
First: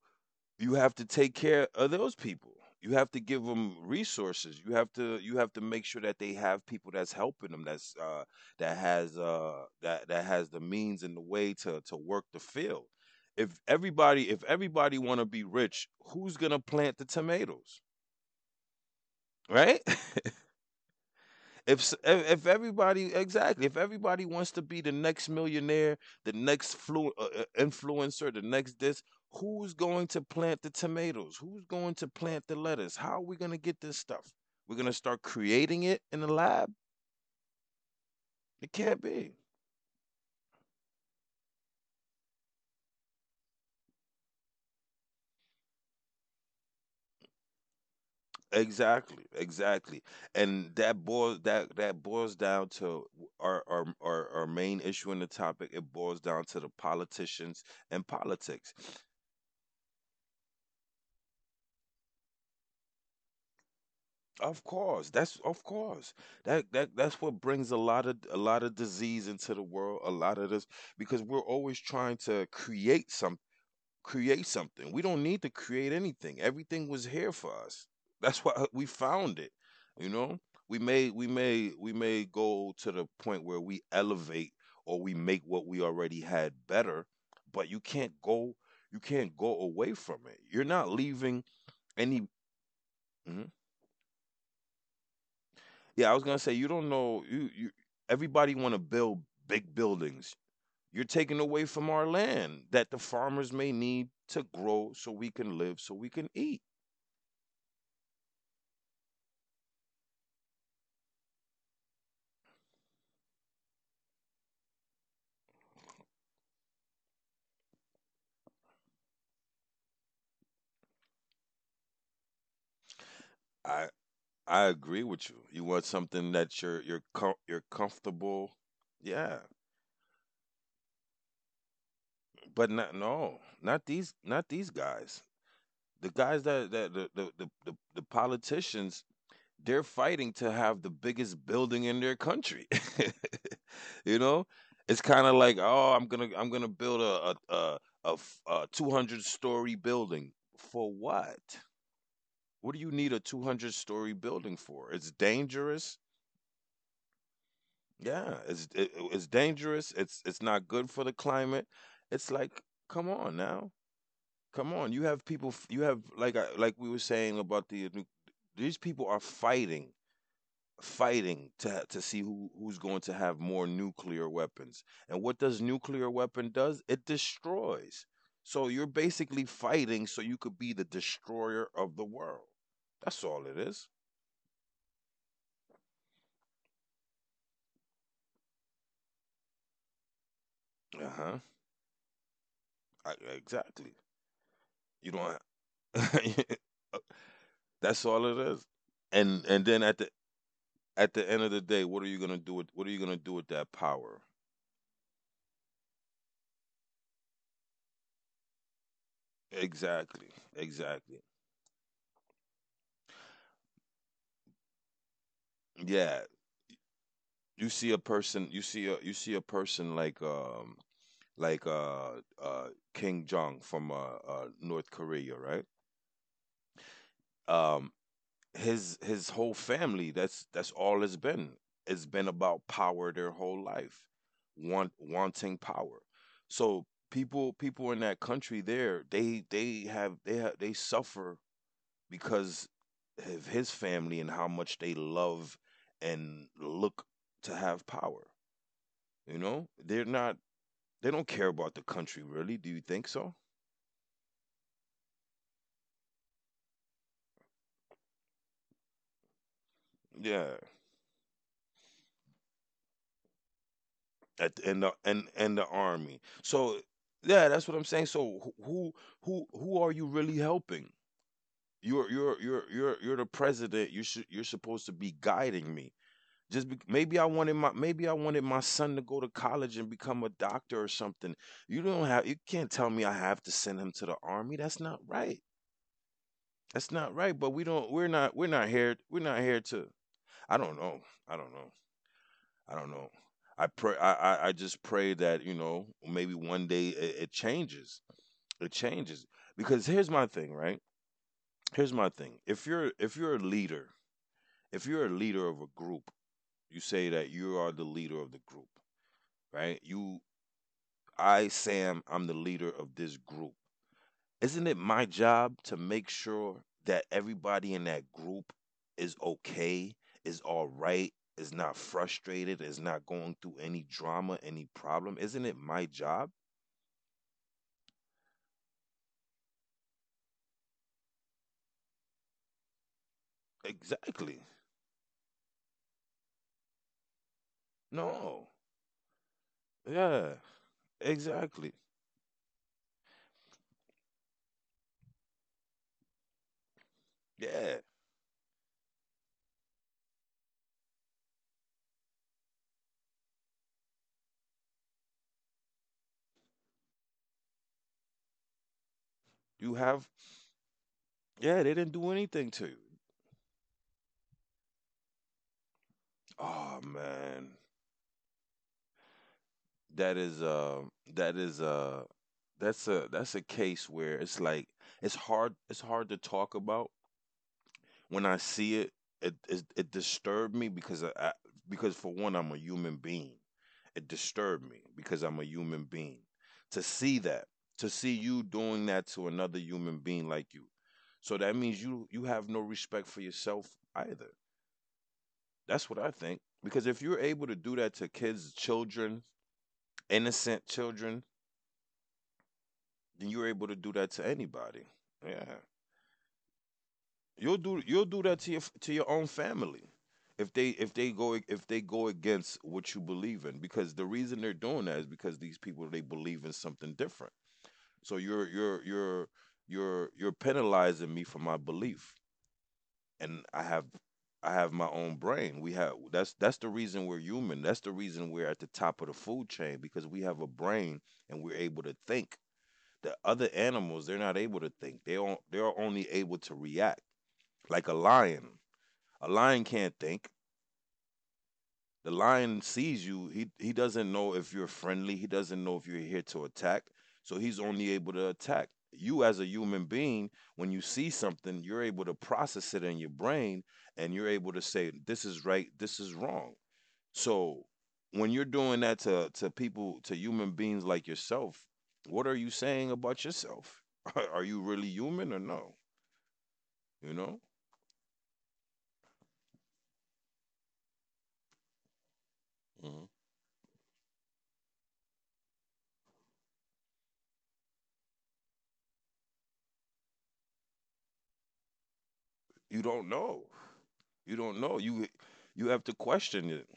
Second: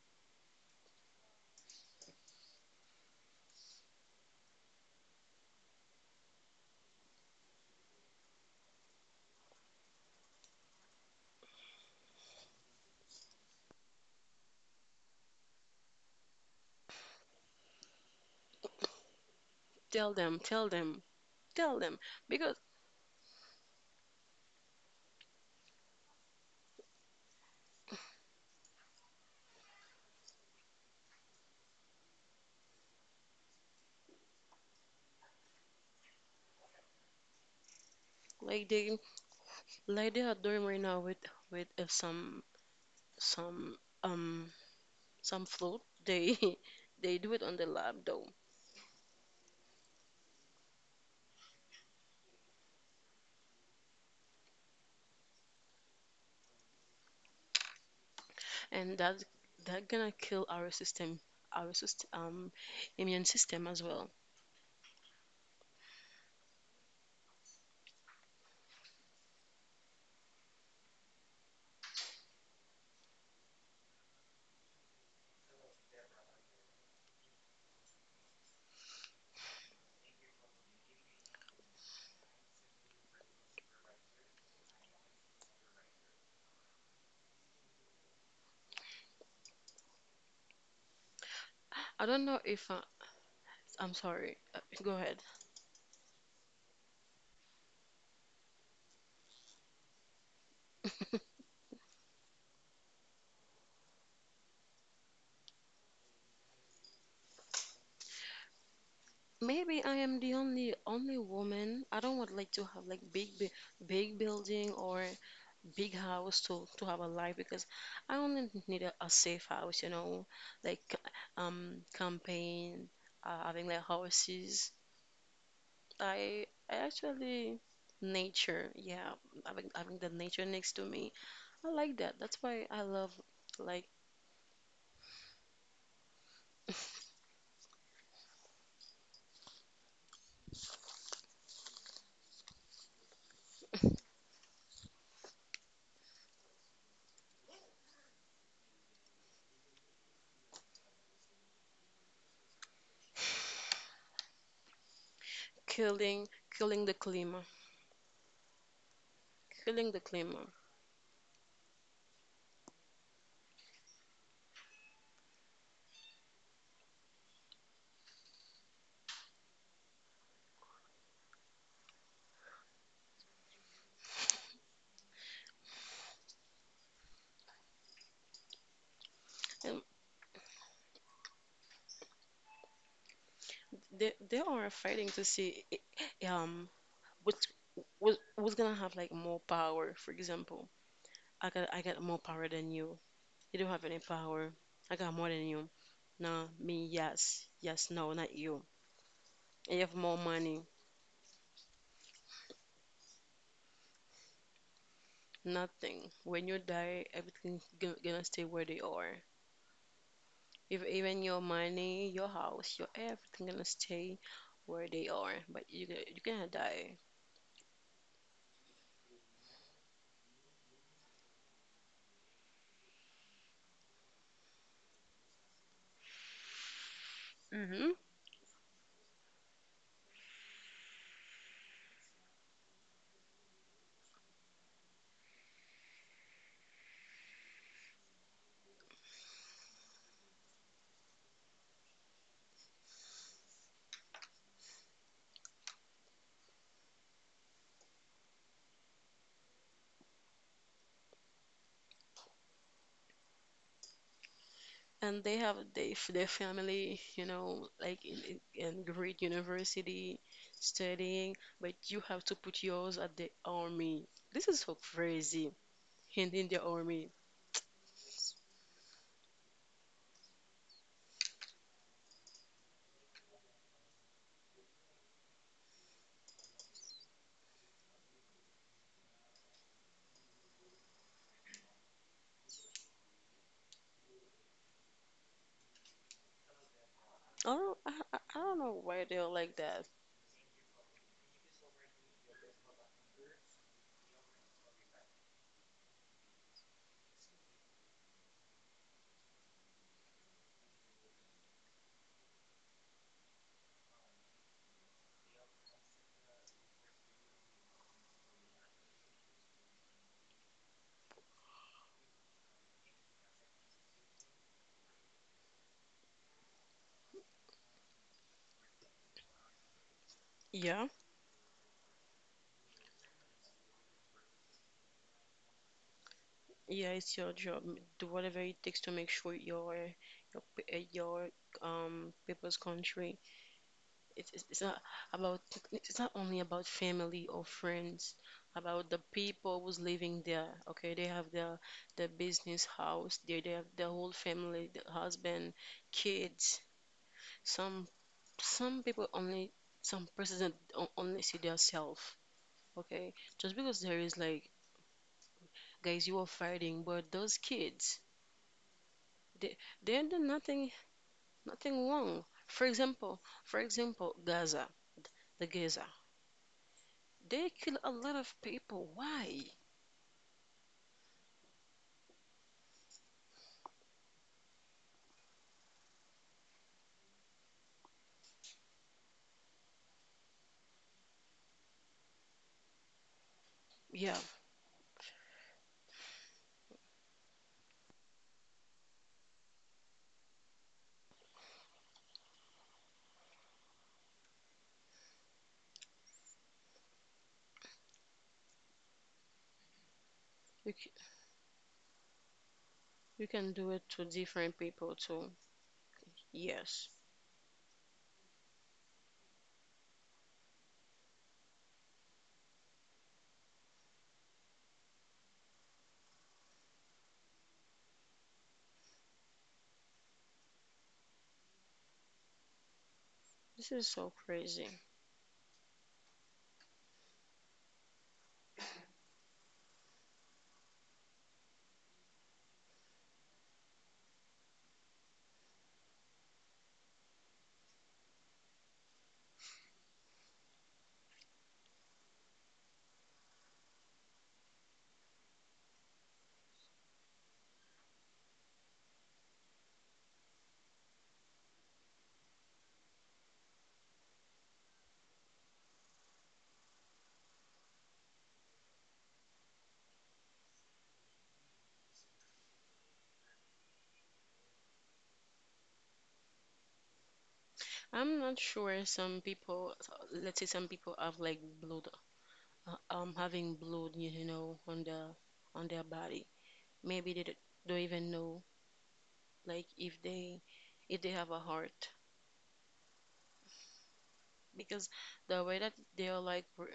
Speaker 2: you have to take care of those people. You have to give them resources. You have to you have to make sure that they have people that's helping them. That's uh, that has uh, that that has the means and the way to to work the field. If everybody if everybody want to be rich, who's gonna plant the tomatoes? Right?
Speaker 1: Tell them,
Speaker 2: *laughs*
Speaker 1: tell them, tell
Speaker 2: If s-
Speaker 1: them,
Speaker 2: if if
Speaker 1: because,
Speaker 2: everybody Exactly. If everybody wants to be the next millionaire, the next flu, uh, uh, influencer, the next this, who's going to plant the tomatoes? Who's going to plant the lettuce? How are we going to get this stuff? We're going to start creating it in the lab.
Speaker 1: like,
Speaker 2: It
Speaker 1: they
Speaker 2: can't be.
Speaker 1: like they are doing right now with, with uh, some some um some float, they *laughs* they do it on the lab, though.
Speaker 2: Exactly, exactly. And that boils that that boils down to our our our, our main issue in the topic. It boils down to the politicians and politics.
Speaker 1: And that that gonna kill our system, our system, um immune system as well.
Speaker 2: Of course, that's of course. That that that's what brings a lot of a lot of disease into the world, a lot of this because we're always trying to create some create something. We don't need to create anything. Everything was here for us. That's *laughs* why we found it. You know? We may we may we may go to the point where we elevate or we make what we already had better, but you can't go you can't go away from it. You're not leaving
Speaker 1: I
Speaker 2: any.
Speaker 1: don't know, if I,
Speaker 2: Mm-hmm.
Speaker 1: I'm sorry, uh, go ahead.
Speaker 2: Yeah, I was gonna say you don't know, you you everybody wanna build big buildings. You're taking away from our land that the farmers may need to grow so we can live, so we can eat.
Speaker 1: Maybe I am the only only woman. I don't would like to have, like, big bu- big building or big house to to have a life, because I only need a, a safe house, you know like, um campaign, uh, having, like,
Speaker 2: I I
Speaker 1: horses.
Speaker 2: agree with you. You want something
Speaker 1: I
Speaker 2: that
Speaker 1: I
Speaker 2: you're you're com-
Speaker 1: actually,
Speaker 2: you're comfortable.
Speaker 1: nature, yeah,
Speaker 2: Yeah.
Speaker 1: having having the nature next to me. I like that. That's why I love,
Speaker 2: But not
Speaker 1: like,
Speaker 2: no, not these not these guys. The guys that, that the, the, the, the, the politicians, they're fighting to have the biggest building in their country. *laughs* you know, it's kind of like, oh, I'm gonna I'm gonna build a a a, a f- a two hundred story building for what? What do you need a two hundred story building for? It's dangerous.
Speaker 1: killing killing the climber,
Speaker 2: Yeah, it's it, it's dangerous.
Speaker 1: killing the
Speaker 2: It's it's
Speaker 1: climber.
Speaker 2: not good for the climate. It's like, come on now, come on. You have people. f- You have, like I, like we were saying about the nu- these people are fighting fighting to to see who who's going to have more nuclear weapons. And what does nuclear weapon does? It destroys. So you're basically
Speaker 1: And
Speaker 2: fighting so you could be the destroyer of the world. That's all it is.
Speaker 1: they they are fighting to see, i- um which, who's was gonna have, like, more power. For example,
Speaker 2: Uh huh.
Speaker 1: I got I got more power than you. You don't have
Speaker 2: Exactly.
Speaker 1: any power. I
Speaker 2: You
Speaker 1: got more
Speaker 2: don't.
Speaker 1: than you. Nah,
Speaker 2: *laughs*
Speaker 1: me yes, yes,
Speaker 2: That's
Speaker 1: no,
Speaker 2: all
Speaker 1: not
Speaker 2: it
Speaker 1: you.
Speaker 2: is. And and
Speaker 1: And
Speaker 2: then
Speaker 1: you have
Speaker 2: at the
Speaker 1: more money.
Speaker 2: at the end of the day, what are you gonna do with what are you gonna do with that power?
Speaker 1: Nothing. When you die, everything go- gonna stay where they are.
Speaker 2: Exactly.
Speaker 1: If
Speaker 2: Exactly.
Speaker 1: even your money, your house, your everything gonna stay where they are. But you going you
Speaker 2: Yeah.
Speaker 1: gonna die.
Speaker 2: You see a person. You see a you see a person like um like uh uh King Jong from uh, uh North Korea, right?
Speaker 1: Hmm
Speaker 2: Um his his whole family, that's that's all it's been. It's been about power their whole life. Want wanting power. So people people in that country there, they they have they have they suffer because of his family and how much they love and look to have power. You know? They're not, they don't care about the country really. Do you think so?
Speaker 1: And they have they their family, you know, like in, in in great university
Speaker 2: Yeah.
Speaker 1: studying, but you have to put yours at the army. This
Speaker 2: at
Speaker 1: is
Speaker 2: the,
Speaker 1: so
Speaker 2: in the in,
Speaker 1: crazy.
Speaker 2: in the army.
Speaker 1: In in the
Speaker 2: So
Speaker 1: army.
Speaker 2: yeah, that's what I'm saying. So wh- who who who are you really helping? You're you're you're you're you're the president. You should you're supposed to be guiding me. Just be, maybe I wanted my Maybe I wanted my son to go to college and become a doctor or something. You don't have You can't tell me I have to send him to the army. That's not right. That's not right. But
Speaker 1: I
Speaker 2: we
Speaker 1: don't I,
Speaker 2: don't we're
Speaker 1: I
Speaker 2: not
Speaker 1: I
Speaker 2: we're
Speaker 1: don't
Speaker 2: not
Speaker 1: know
Speaker 2: here
Speaker 1: why
Speaker 2: we're
Speaker 1: they're
Speaker 2: not
Speaker 1: like
Speaker 2: here
Speaker 1: that.
Speaker 2: to. I don't know. I don't know. I don't know. I pray. I, I I just pray that you know maybe one day it, it changes. It changes because here's my thing, right? Here's my thing. If you're if you're a leader, if you're a leader of a group, you say that you are the leader of the group, right? You, I, Sam, I'm the leader of this group. Isn't it my job to make sure that everybody in that group is okay, is all
Speaker 1: Yeah.
Speaker 2: right, is not frustrated, is not going through any drama, any problem? Isn't it my job?
Speaker 1: Yeah, it's your job. Do whatever it takes to make sure your your p- uh, your um people's country. It's
Speaker 2: Exactly.
Speaker 1: it's, it's not about it's not only about family or friends.
Speaker 2: No.
Speaker 1: About the people who's living
Speaker 2: Yeah.
Speaker 1: there. Okay, they have their
Speaker 2: Exactly.
Speaker 1: their business house. They they have their whole family, the husband, kids.
Speaker 2: Yeah.
Speaker 1: Some some people only some president o- only see themselves. Okay, just because there is like guys you are fighting, but those kids they.
Speaker 2: You
Speaker 1: They do
Speaker 2: have
Speaker 1: nothing.
Speaker 2: Yeah,
Speaker 1: Nothing
Speaker 2: they didn't
Speaker 1: wrong.
Speaker 2: do
Speaker 1: For
Speaker 2: anything to you.
Speaker 1: example, for example, Gaza, the Gaza,
Speaker 2: Oh
Speaker 1: they
Speaker 2: man.
Speaker 1: kill a lot of people. Why?
Speaker 2: That is uh that is uh that's a that's a case where it's like it's hard it's hard to talk about. When I see it, it it, it disturbed me because I, I because for one, I'm a human being.
Speaker 1: Yeah,
Speaker 2: It disturbed me because I'm a human being. To see that, to see you doing that to another human being like you, so that means you you have no respect for yourself either. That's what I think. Because if you're able to do that to kids, children,
Speaker 1: you,
Speaker 2: innocent
Speaker 1: c-
Speaker 2: children,
Speaker 1: you
Speaker 2: then
Speaker 1: can
Speaker 2: you're
Speaker 1: do
Speaker 2: able
Speaker 1: it
Speaker 2: to
Speaker 1: to
Speaker 2: do that to
Speaker 1: different
Speaker 2: anybody.
Speaker 1: people too.
Speaker 2: Yeah.
Speaker 1: Yes,
Speaker 2: You'll do you'll do that to your to your own family if they if they go if they go against what you believe in, because the reason they're doing that is because these people, they believe in something different. So you're you're you're you're you're penalizing me for my belief, and I
Speaker 1: this
Speaker 2: have
Speaker 1: is so
Speaker 2: I
Speaker 1: crazy.
Speaker 2: have my own brain. We have that's that's the reason we're human. That's the reason we're at the top of the food chain because we have a brain and we're able to think. The other animals, they're not able to think. They on, they're only able to react. Like a lion, a lion can't think. The lion sees you. He he doesn't know if you're friendly. He doesn't know if you're here to attack. So he's only able to attack. You, as a human being, when you see something, you're able to process it in your brain, and you're able to say this is right, this is wrong. So when you're doing that to to people, to human beings like yourself, what are you saying about yourself? *laughs* Are you really human or no? You know?
Speaker 1: I'm not sure some people, let's say some people have like blood, uh,
Speaker 2: Mhm.
Speaker 1: um, having blood, you know, on the on their body. Maybe they d- don't even know like if they if they have a heart
Speaker 2: You don't know. You don't know.
Speaker 1: because
Speaker 2: You
Speaker 1: the way
Speaker 2: you
Speaker 1: that
Speaker 2: have to
Speaker 1: they are like.
Speaker 2: question it.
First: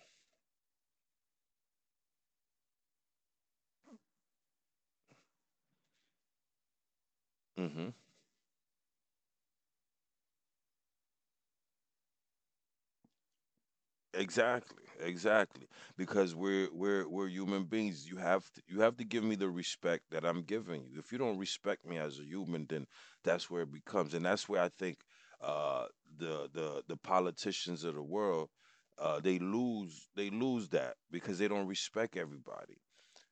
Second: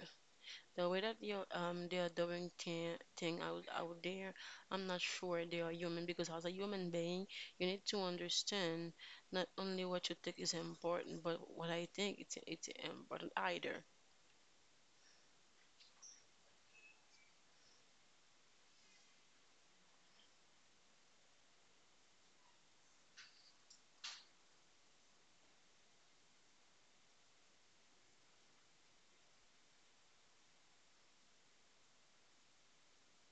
Speaker 1: The way that you um they are doing thing thing out out there, I'm not sure they are human because as a human being, you need
Speaker 2: Hmm.
Speaker 1: to understand not only what you think is important, but what I think it's it's important either.
Speaker 2: Exactly. Exactly. Because we're we're we're human beings. You have to you have to give me the respect that I'm giving you. If you don't respect me as a human, then that's where it becomes, and that's where I think, uh, the the the politicians of the world, uh, they lose, they lose that because they don't respect everybody.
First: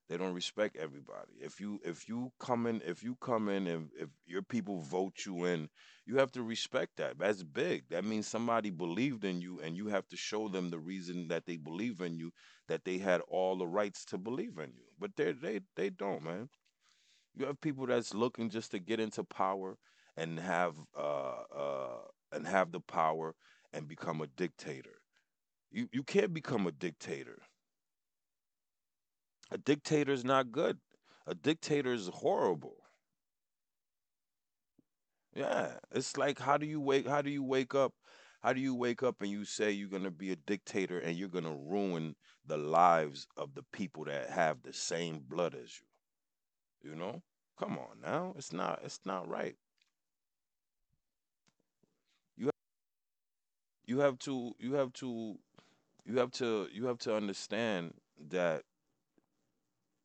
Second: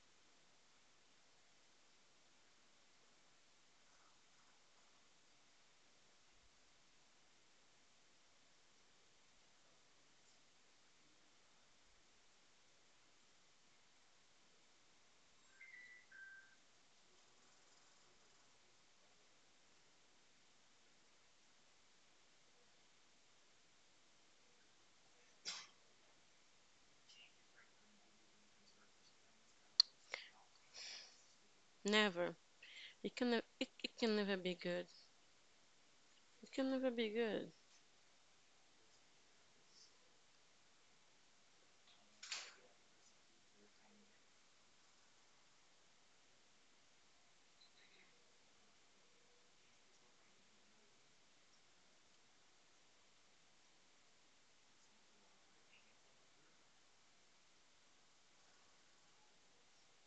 Speaker 2: They don't respect everybody. If you if you come in if you come in, and if your people vote you in, you have to respect that. That's big. That means somebody believed in you, and you have to show them the reason that they believe in you, that they had all the rights to believe in you. But they they they don't, man. You have people that's looking just to get into power and have uh uh and have the power and become a dictator. You you can't become a dictator. A dictator's not good. A dictator's
Speaker 1: Never.
Speaker 2: horrible.
Speaker 1: It can ne- it, it can never be good.
Speaker 2: Yeah. It's like,
Speaker 1: It
Speaker 2: how do
Speaker 1: can
Speaker 2: you
Speaker 1: never
Speaker 2: wake
Speaker 1: be
Speaker 2: how do you
Speaker 1: good.
Speaker 2: wake up? How do you wake up and you say you're going to be a dictator, and you're going to ruin the lives of the people that have the same blood as you, you know? Come on now. It's not it's not right. You you have to you have to you have to you have to understand that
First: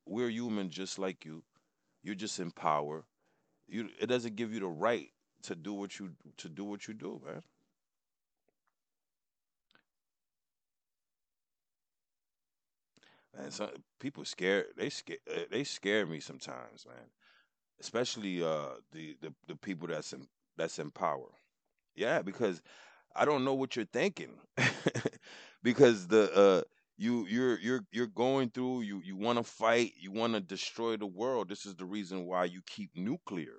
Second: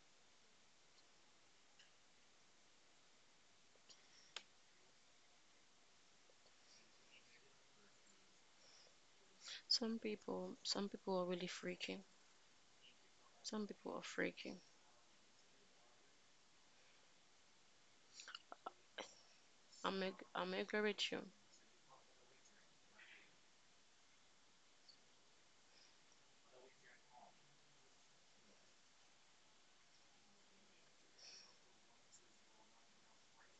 Speaker 2: we're human just like you. You're just in power. You It doesn't give you the right to do what you to do what you do, man.
Speaker 1: Some people some people are really freaky.
Speaker 2: Man,
Speaker 1: Some
Speaker 2: so
Speaker 1: people are
Speaker 2: people
Speaker 1: freaky.
Speaker 2: scared. They scare. They scare me sometimes, man. Especially uh the the, the people
Speaker 1: I'm
Speaker 2: that's
Speaker 1: ag-
Speaker 2: in,
Speaker 1: I'm
Speaker 2: that's
Speaker 1: agree
Speaker 2: in
Speaker 1: with you.
Speaker 2: power. Yeah, because I don't know what you're thinking. *laughs* Because the uh you you're you're you're going through, you you want to fight, you want to destroy the world. This is the reason why you keep nuclear,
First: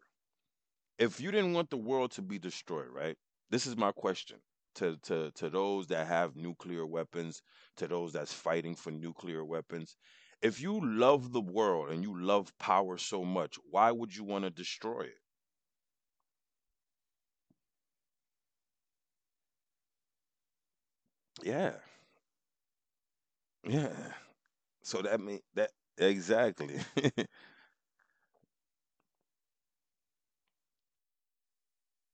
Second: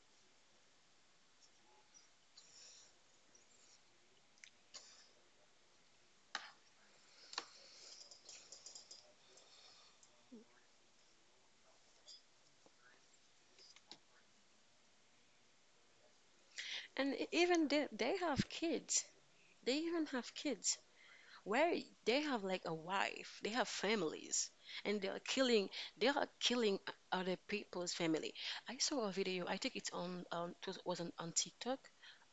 Speaker 2: if you didn't want the world to be destroyed, right? This is my question to to to those that have nuclear weapons, to those that's fighting for nuclear weapons. If you love the world and you love power so much, why would you want to destroy it?
Speaker 1: And e- even they they have kids. They even have kids,
Speaker 2: Yeah,
Speaker 1: where they have like a wife, they have
Speaker 2: yeah.
Speaker 1: families, and
Speaker 2: So
Speaker 1: they are
Speaker 2: that mean
Speaker 1: killing,
Speaker 2: that
Speaker 1: they are killing
Speaker 2: exactly. *laughs*
Speaker 1: other people's family. I saw a video. I think it's on, um, it was, was on, on TikTok.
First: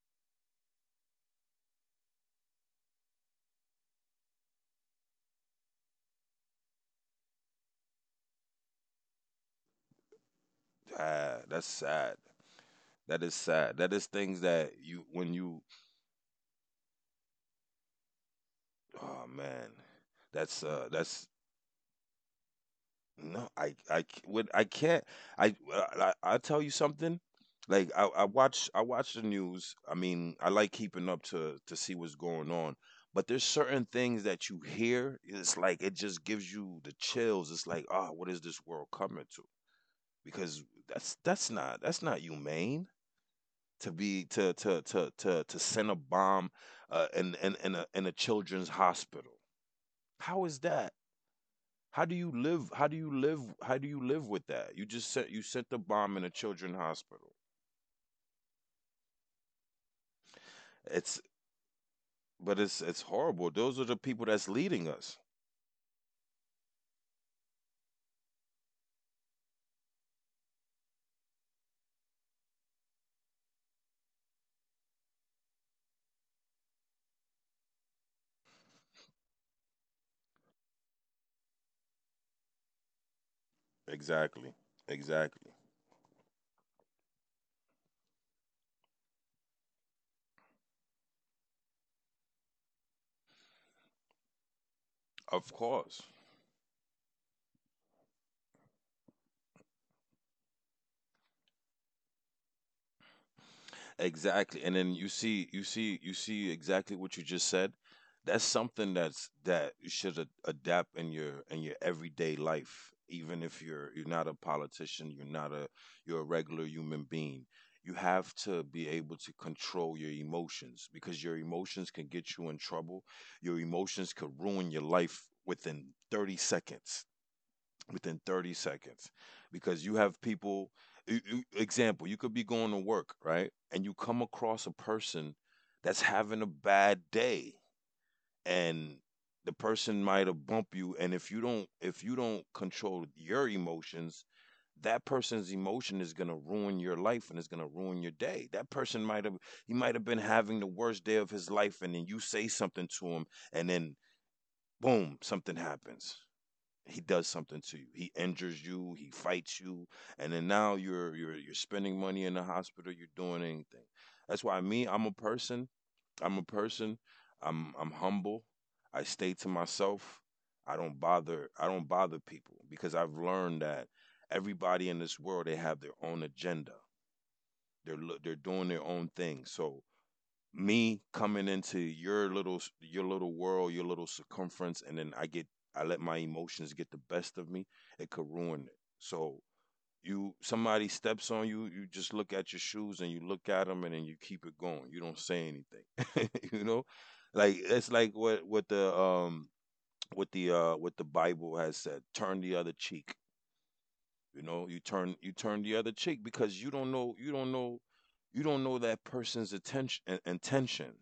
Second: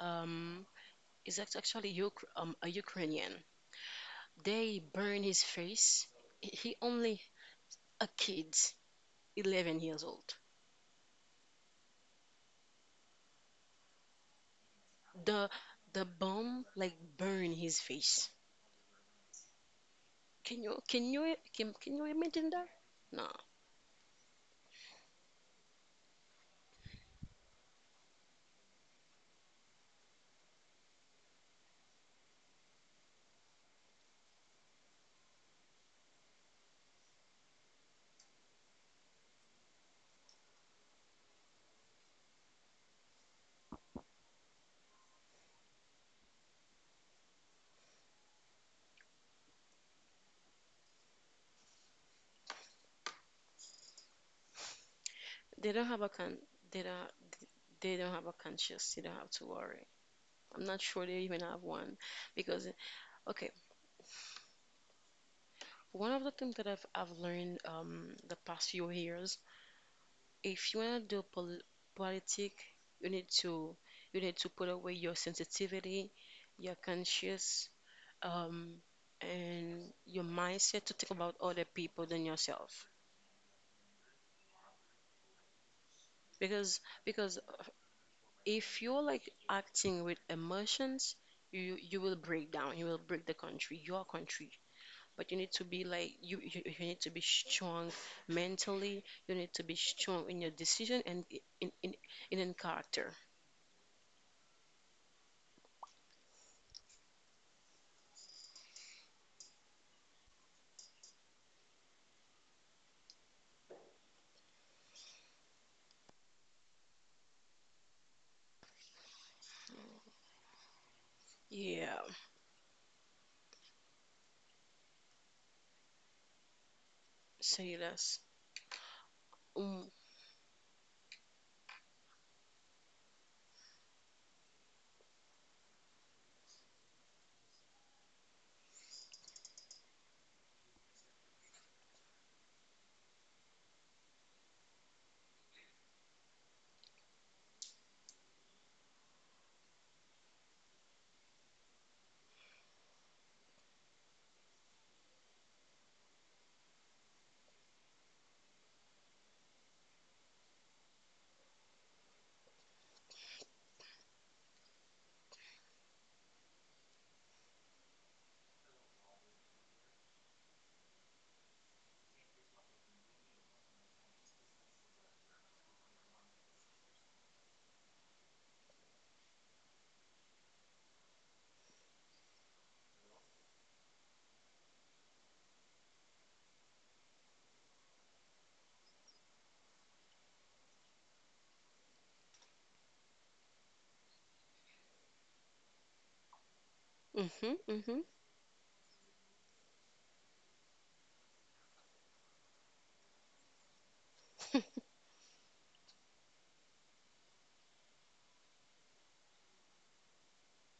Speaker 1: Um, it's act- actually Uk- um, a Ukrainian. They burn his face. He he only a kid, eleven years old.
Speaker 2: Ah, that's sad. That is sad. That is things that you
Speaker 1: The
Speaker 2: when you
Speaker 1: the bomb like burn his face.
Speaker 2: oh man, that's
Speaker 1: Can
Speaker 2: uh
Speaker 1: you can
Speaker 2: that's
Speaker 1: you can, can you imagine that? No,
Speaker 2: No, I I c- would I can't. I well, I I'll tell you something. Like I, I watch I watch the news. I mean, I like keeping up to to see what's going on. But there's certain things that you hear. It's like it just gives you the chills. It's like, ah, what is this world coming to? Because that's that's not that's not humane to be to to to to to send a bomb uh, in in in a in a children's hospital. How is that? How do you live? How do you live? How do you live with that? You just sent you sent the
Speaker 1: they don't
Speaker 2: bomb
Speaker 1: have
Speaker 2: in
Speaker 1: a
Speaker 2: a
Speaker 1: can.
Speaker 2: children's
Speaker 1: They don't.
Speaker 2: hospital.
Speaker 1: They don't have a conscience. They don't have to worry. I'm not
Speaker 2: It's
Speaker 1: sure they even have one
Speaker 2: But it's
Speaker 1: because,
Speaker 2: it's horrible.
Speaker 1: okay,
Speaker 2: Those are the people that's leading us.
Speaker 1: one of the things that I've, I've learned, um, the past few years, if you want to do pol- politics, you need to you need to put away your sensitivity, your conscience, um, and your mindset to think about other people than yourself.
Speaker 2: Exactly. Exactly.
Speaker 1: Because because if you're like acting with emotions, you you will break down. You will break the country, your country. But
Speaker 2: Of
Speaker 1: you need to
Speaker 2: course.
Speaker 1: be like you, you you need to be strong mentally. You need to be strong in your decision and i- in in in, in character.
Speaker 2: Exactly. And then you see you see you see exactly what you just said. That's something that's that you should a- adapt in your in your everyday life. Even if you're you're not a politician, you're not a you're a regular human being. You have to be able to control your emotions because your emotions can
Speaker 1: Yeah,
Speaker 2: get you in trouble. Your emotions could ruin your life within thirty seconds,
Speaker 1: say
Speaker 2: within
Speaker 1: less.
Speaker 2: thirty seconds, because you
Speaker 1: Mm.
Speaker 2: have people e- e- example, you could be going to work, right, and you come across a person that's having a bad day, and the person might have bumped you, and if you don't if you don't control your emotions, that person's emotion is going to ruin your life and it's going to ruin your day. That person might have he might have been having the worst day of his life, and then you say something to him, and then boom, something happens, he does something to you. He injures you, he fights you, and then now you're you're you're spending money in the hospital, you're doing anything. That's why me, I'm a person. I'm a person. I'm I'm humble. I stay to myself. I don't bother I don't bother people because I've learned that everybody in this world, they have their own agenda. They're lo- they're doing their own thing. So me coming into your little your little world, your little circumference, and then I get I let my emotions get the best of me, it could ruin it. So you somebody steps on you, you just look at your shoes and you look at them and then you keep it going. You don't say anything. *laughs* You know? Like
Speaker 1: Mhm.
Speaker 2: it's like
Speaker 1: Mhm.
Speaker 2: what what the um what the uh what the Bible has said, turn the other cheek. You know, you
Speaker 1: *laughs*
Speaker 2: turn you turn the other cheek because you don't know you don't know you don't know that person's attention intention,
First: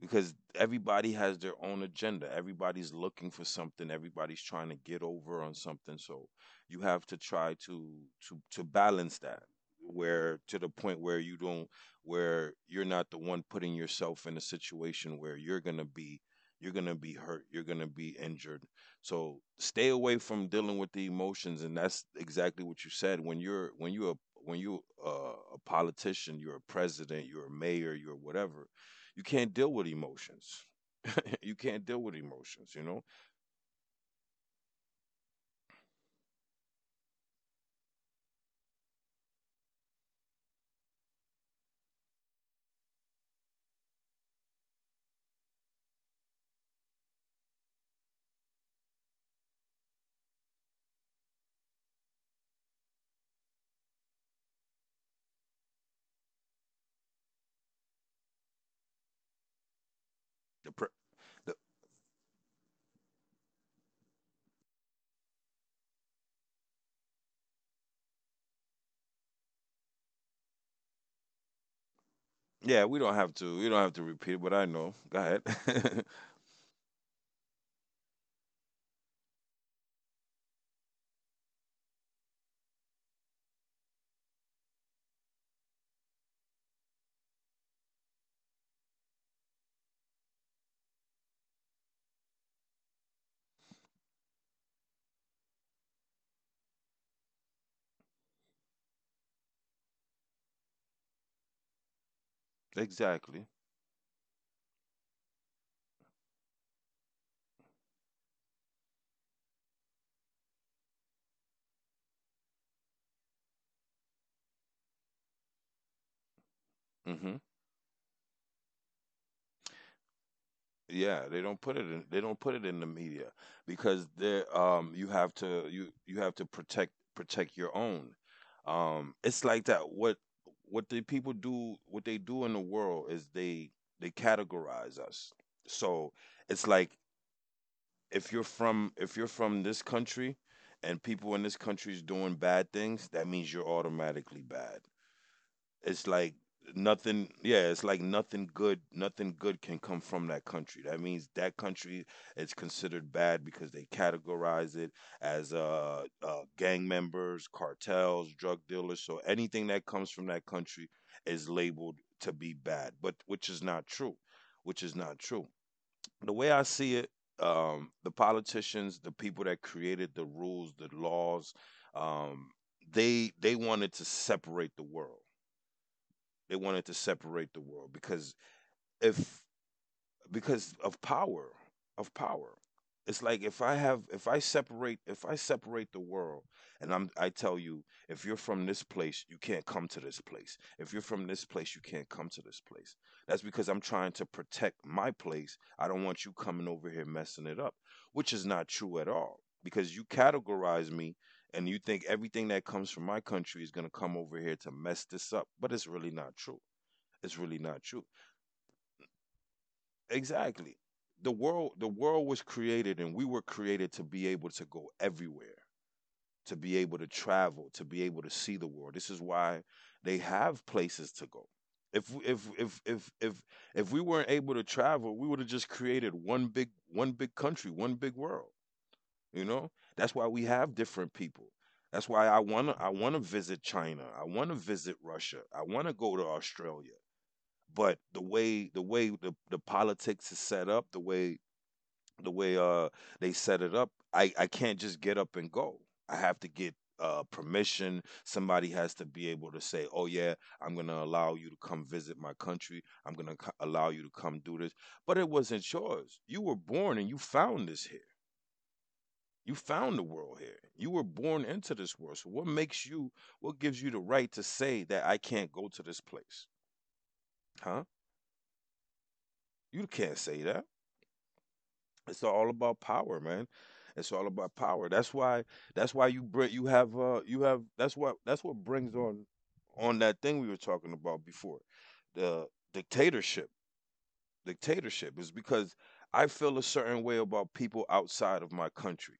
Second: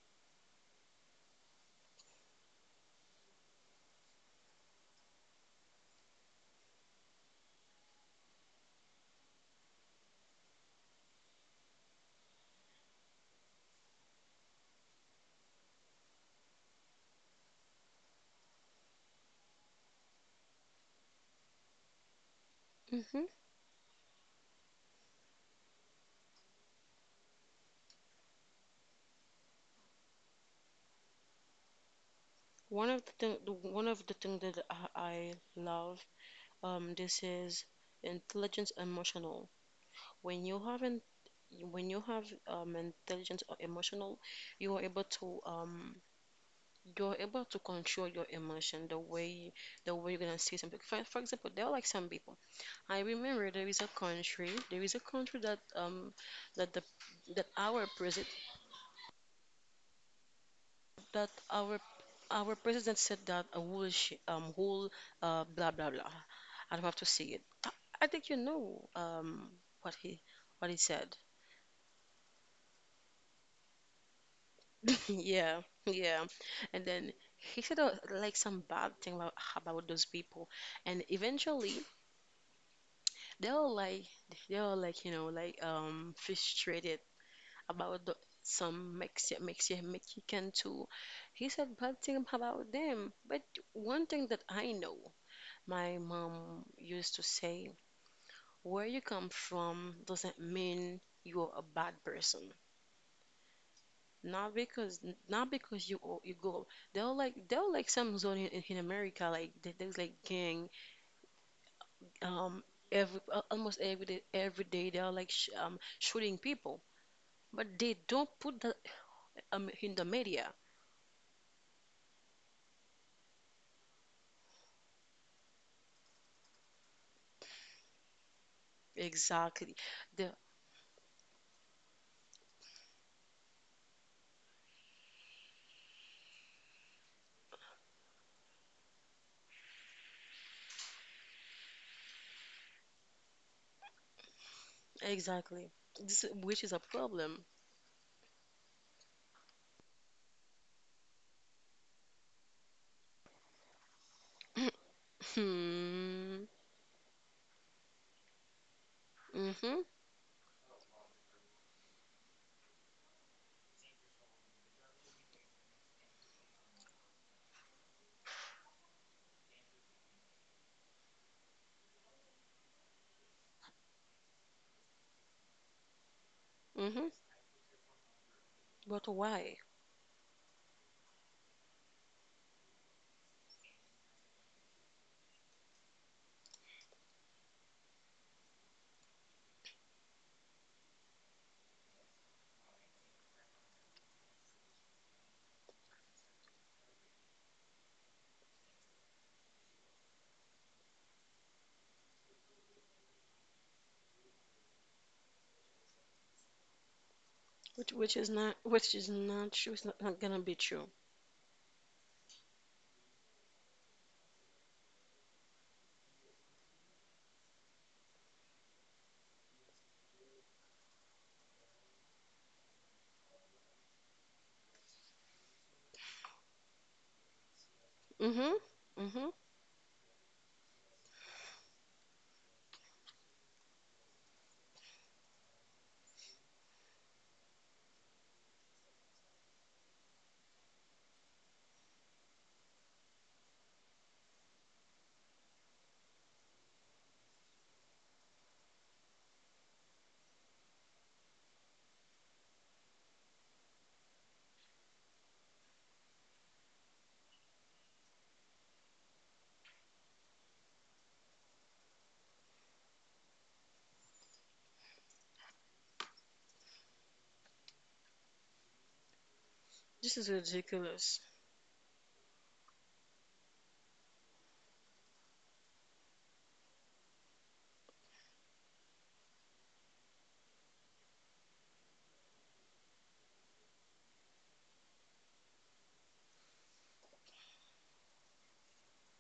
Speaker 2: because everybody has their own agenda. Everybody's looking for something. Everybody's trying to get over on something. So you have to try to to to balance that, where to the point where you don't where you're not the one putting yourself in a situation where you're going to be you're going to be hurt, you're going to be injured. So stay away from dealing with the emotions, and that's exactly what you said.
Speaker 1: Mhm.
Speaker 2: When you're when you're a, when you uh, a politician, you're a president, you're a mayor, you're whatever, you can't deal with emotions. *laughs* You can't deal with emotions. You
Speaker 1: One
Speaker 2: know
Speaker 1: of the thing, the- one of the thing that I, I love, um, this is intelligence emotional. When you have in, when you have um intelligence or emotional, you are able to um you're able to control your emotion the way the way you're gonna see something. for, for example, there are like some people. I remember there is a country there is a country that um that the that our president
Speaker 2: the, pre-
Speaker 1: that
Speaker 2: the
Speaker 1: our our president said that a whole sh- um whole uh blah blah blah. I don't have to see it. i, I think you know um what he what he said.
Speaker 2: yeah. We don't have to. You don't have to repeat it, but I know.
Speaker 1: *laughs*
Speaker 2: Go
Speaker 1: yeah,
Speaker 2: ahead.
Speaker 1: yeah. And then he said, uh, like some bad thing about, about those people. And eventually they are like they are like you know like um frustrated about the, some Mexican Mexican Mexican too. He said bad thing about them, but one thing that I know, my mom used to say, where you come from doesn't mean you're a bad person.
Speaker 2: *laughs* Exactly.
Speaker 1: Not because not because you o- you go. They're like they're like some zone in, in America like there- there's like gang, um, every al- almost every day every day they're like sh um shooting people.
Speaker 2: Hmm.
Speaker 1: But they don't put that, um, in the media.
Speaker 2: Yeah, they don't put it in. They don't put it in the media because they um. you have to you you have to protect protect your own. Um, it's like
Speaker 1: Exactly.
Speaker 2: that. What
Speaker 1: The
Speaker 2: what the people do, what they do in the world, is they they categorize us. So it's like if you're from if you're from this country, and people in this country is doing bad things, that means you're automatically bad.
Speaker 1: exactly.
Speaker 2: It's
Speaker 1: This,
Speaker 2: like
Speaker 1: which is a
Speaker 2: nothing
Speaker 1: problem.
Speaker 2: yeah,
Speaker 1: *clears throat*
Speaker 2: it's like nothing good nothing good can come from that country. That means that country is considered bad because they categorize it as uh, uh
Speaker 1: Hmm.
Speaker 2: gang members, cartels, drug dealers, so anything
Speaker 1: Mhm.
Speaker 2: that comes from that country is labeled to be bad, but which is not true, which is not true. The way I see it, um, the politicians, the people that created the rules, the laws, um, they they wanted to separate the world. They wanted to
Speaker 1: Mhm.
Speaker 2: separate the world because
Speaker 1: But
Speaker 2: if
Speaker 1: why?
Speaker 2: because of power, of power. It's like if I have if i separate if I separate the world, and i'm I tell you, if you're from this place you can't come to this place, if you're from this place you can't come to this place. That's because I'm trying to protect my place. I don't want you coming over here messing it up, which is not true at all. Because you categorize me, and you think everything that comes from my country is going to come over here to mess this up, but it's really not true. It's really not
Speaker 1: Which
Speaker 2: true.
Speaker 1: which is not which is not true. It's not, not gonna be
Speaker 2: Exactly.
Speaker 1: true.
Speaker 2: The world the world was created and we were created to be able to go everywhere, to be able to travel, to be able to see the world. This is why they have places to go. If if if if if if we weren't able to travel, we would have just created one big one big country, one big world,
Speaker 1: Mhm. Mhm.
Speaker 2: you know? That's why we have different people. That's why I want to I want to visit China. I want to visit Russia. I want to go to Australia, but the way the way the, the politics is set up, the way the way uh they set it up, I I can't just get up and go. I have to get uh permission. Somebody has to be able to say, "Oh yeah, I'm going to allow you to come visit my country. I'm going to co- allow you to come do this." But it wasn't yours. You were born and you found this here. You found the world here. You were born into this world. So what makes you what gives you the right to say that I can't go to this place? Huh? You can't
Speaker 1: This is
Speaker 2: say that.
Speaker 1: ridiculous.
Speaker 2: It's all about power, man. It's all about power. That's why. That's why you bring. You have. Uh. You have. That's what. That's what brings on, on that thing we were talking about before, the dictatorship. Dictatorship is because I feel a certain way about people outside of my country,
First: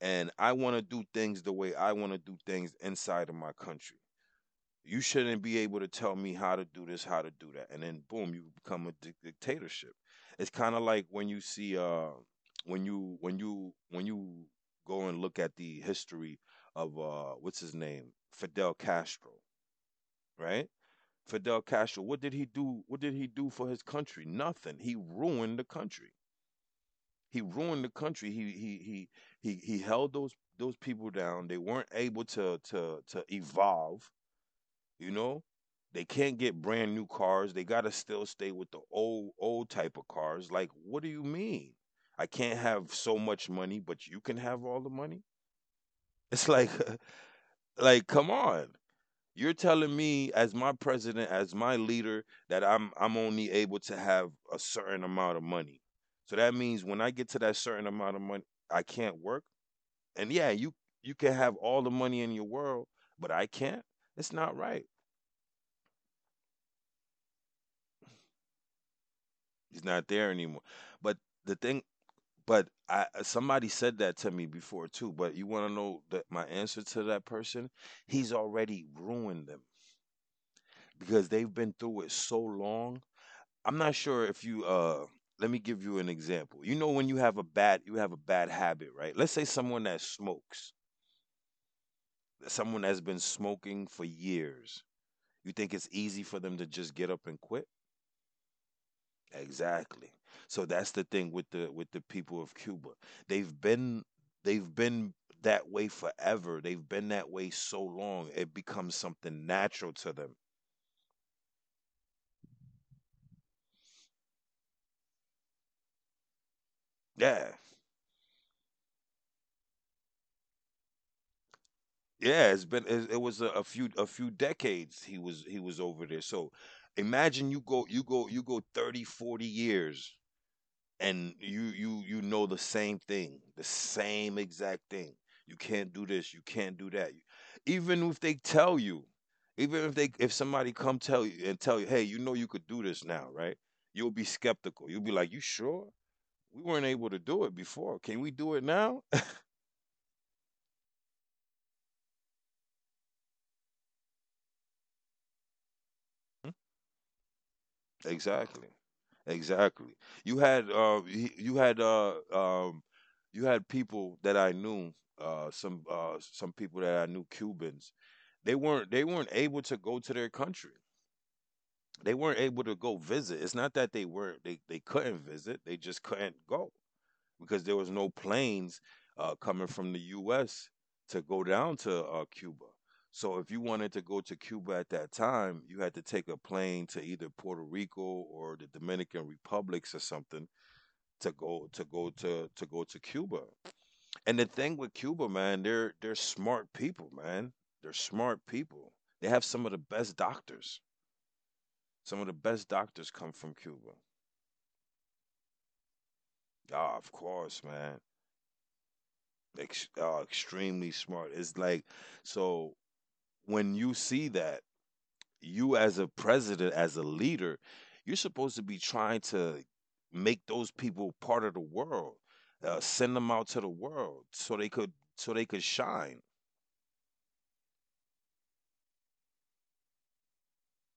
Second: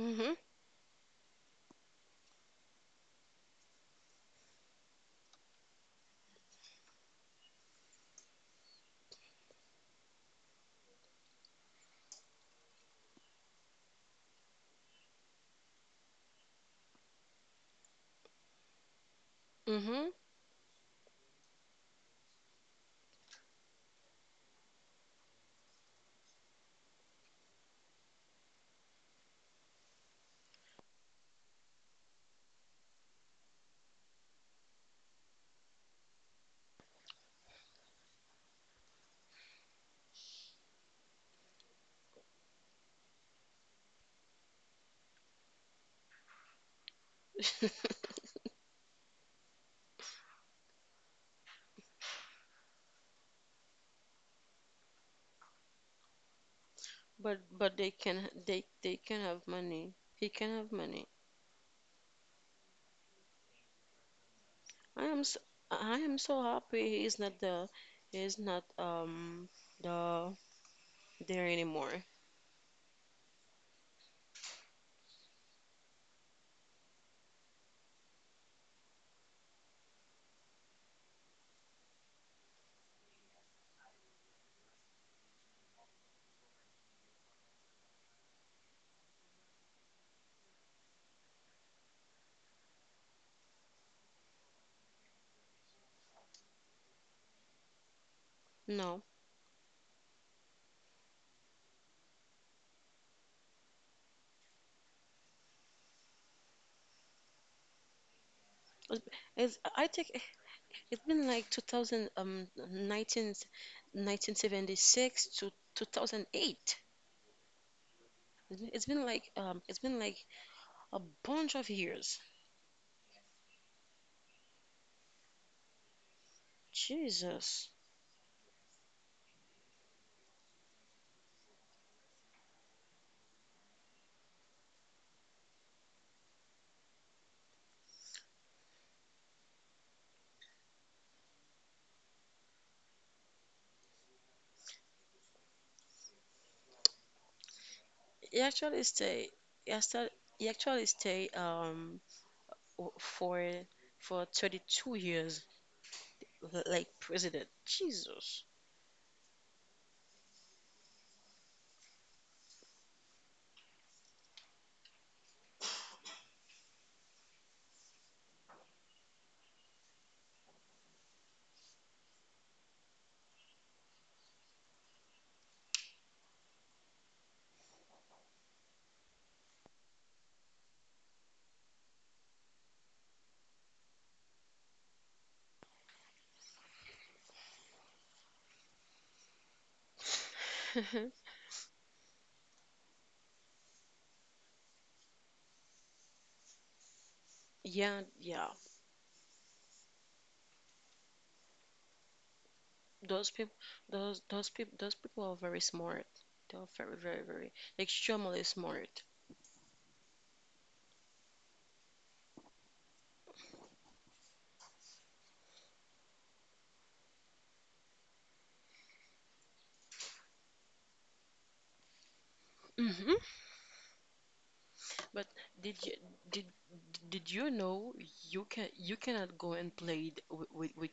Speaker 2: and I want to do things the way I want to do things inside of my country. You shouldn't be able to tell me how to do this, how to do that, and then boom, you become a dic- dictatorship. It's kind of like when you see uh when you when you when you go and look at the history of uh what's his name Fidel Castro,
Speaker 1: Mhm.
Speaker 2: right? Fidel Castro, what did he do? What did he do for his country? Nothing. He ruined the country. He ruined the country. He he he he he held those those people down. They weren't able to to to evolve. You know, they can't get brand new cars. They got to still stay with the old old type of cars. Like, what do you mean? I can't have so much money, but you can have all the money? It's like *laughs* like come
Speaker 1: *laughs*
Speaker 2: on. You're telling me, as my president, as my leader, that I'm I'm only able to have a certain amount of money. So that means when I get to
Speaker 1: But
Speaker 2: that
Speaker 1: but
Speaker 2: certain
Speaker 1: they
Speaker 2: amount of
Speaker 1: can
Speaker 2: money,
Speaker 1: they
Speaker 2: I
Speaker 1: they
Speaker 2: can't
Speaker 1: can
Speaker 2: work.
Speaker 1: have money. He
Speaker 2: And yeah,
Speaker 1: can have
Speaker 2: you
Speaker 1: money.
Speaker 2: you can have all the money in your world, but I can't. It's not right.
Speaker 1: I am so, I am so happy he is not the he is not um
Speaker 2: He's not there
Speaker 1: the
Speaker 2: anymore. But
Speaker 1: there
Speaker 2: the thing,
Speaker 1: anymore.
Speaker 2: but I uh, somebody said that to me before too. But you want to know the, my answer to that person? He's already ruined them because they've been through it so long. I'm not sure if you. Uh, let me give you an example. You know when you have a bad you have a bad habit, right? Let's say someone that smokes, someone that's been smoking for years. You think it's easy for them to just get up and quit?
Speaker 1: No,
Speaker 2: Exactly. So that's the thing with the with the people of Cuba. They've been they've been that way forever. They've been that way so long. It becomes
Speaker 1: It's-
Speaker 2: something
Speaker 1: it's, I
Speaker 2: natural
Speaker 1: think
Speaker 2: to them.
Speaker 1: it's been like two thousand, um, nineteen, nineteen seventy-six to two thousand eight.
Speaker 2: Yeah.
Speaker 1: It's been, it's been like um, it's been like a bunch of years.
Speaker 2: Yeah, it's been it, it was a, a few a few decades he was he was over there. So imagine you
Speaker 1: Jesus,
Speaker 2: go you go you go thirty forty years, and you you you know the same thing, the same exact thing. You can't do this, you can't do that. Even if they tell you, even if they if somebody come tell you and tell you, hey, you know, you could do this now, right? You'll be skeptical, you'll be like, you sure? We weren't able to do it before, can we
Speaker 1: he
Speaker 2: do it
Speaker 1: actually
Speaker 2: now?
Speaker 1: stay. He actually, he actually stay um w- for for thirty-two years l-
Speaker 2: *laughs*
Speaker 1: like president. Jesus.
Speaker 2: exactly Exactly. You had uh, he- you had uh, um, you had people that I knew. Uh, some uh, some people that I knew, Cubans. They weren't they weren't able to go to their country. They weren't able to go visit. It's not that they weren't, they they couldn't visit. They just couldn't go because there was no planes uh, coming from the U S to go down to uh, Cuba. So if you wanted to go to Cuba at that time, you had to take a plane to either Puerto Rico or the Dominican Republics or something to
Speaker 1: *laughs*
Speaker 2: go to go to to go to Cuba. And the thing with Cuba, man, they're they're smart people, man. They're
Speaker 1: Yeah,
Speaker 2: smart
Speaker 1: yeah.
Speaker 2: people. They have some of the best doctors. Some of the best doctors
Speaker 1: Those
Speaker 2: come from
Speaker 1: people,
Speaker 2: Cuba.
Speaker 1: those those people, those people are very smart. They are
Speaker 2: Ah,
Speaker 1: very,
Speaker 2: of
Speaker 1: very, very
Speaker 2: course, man.
Speaker 1: extremely smart.
Speaker 2: Ex- ah, extremely smart. It's like, so when you see that, you as a president, as a leader, you're supposed to be trying to make those people part of the world. Uh, send
Speaker 1: Hmm
Speaker 2: them out to the world so they could
Speaker 1: But
Speaker 2: so they could
Speaker 1: did you
Speaker 2: shine.
Speaker 1: did did you know you can you cannot go and play with with with,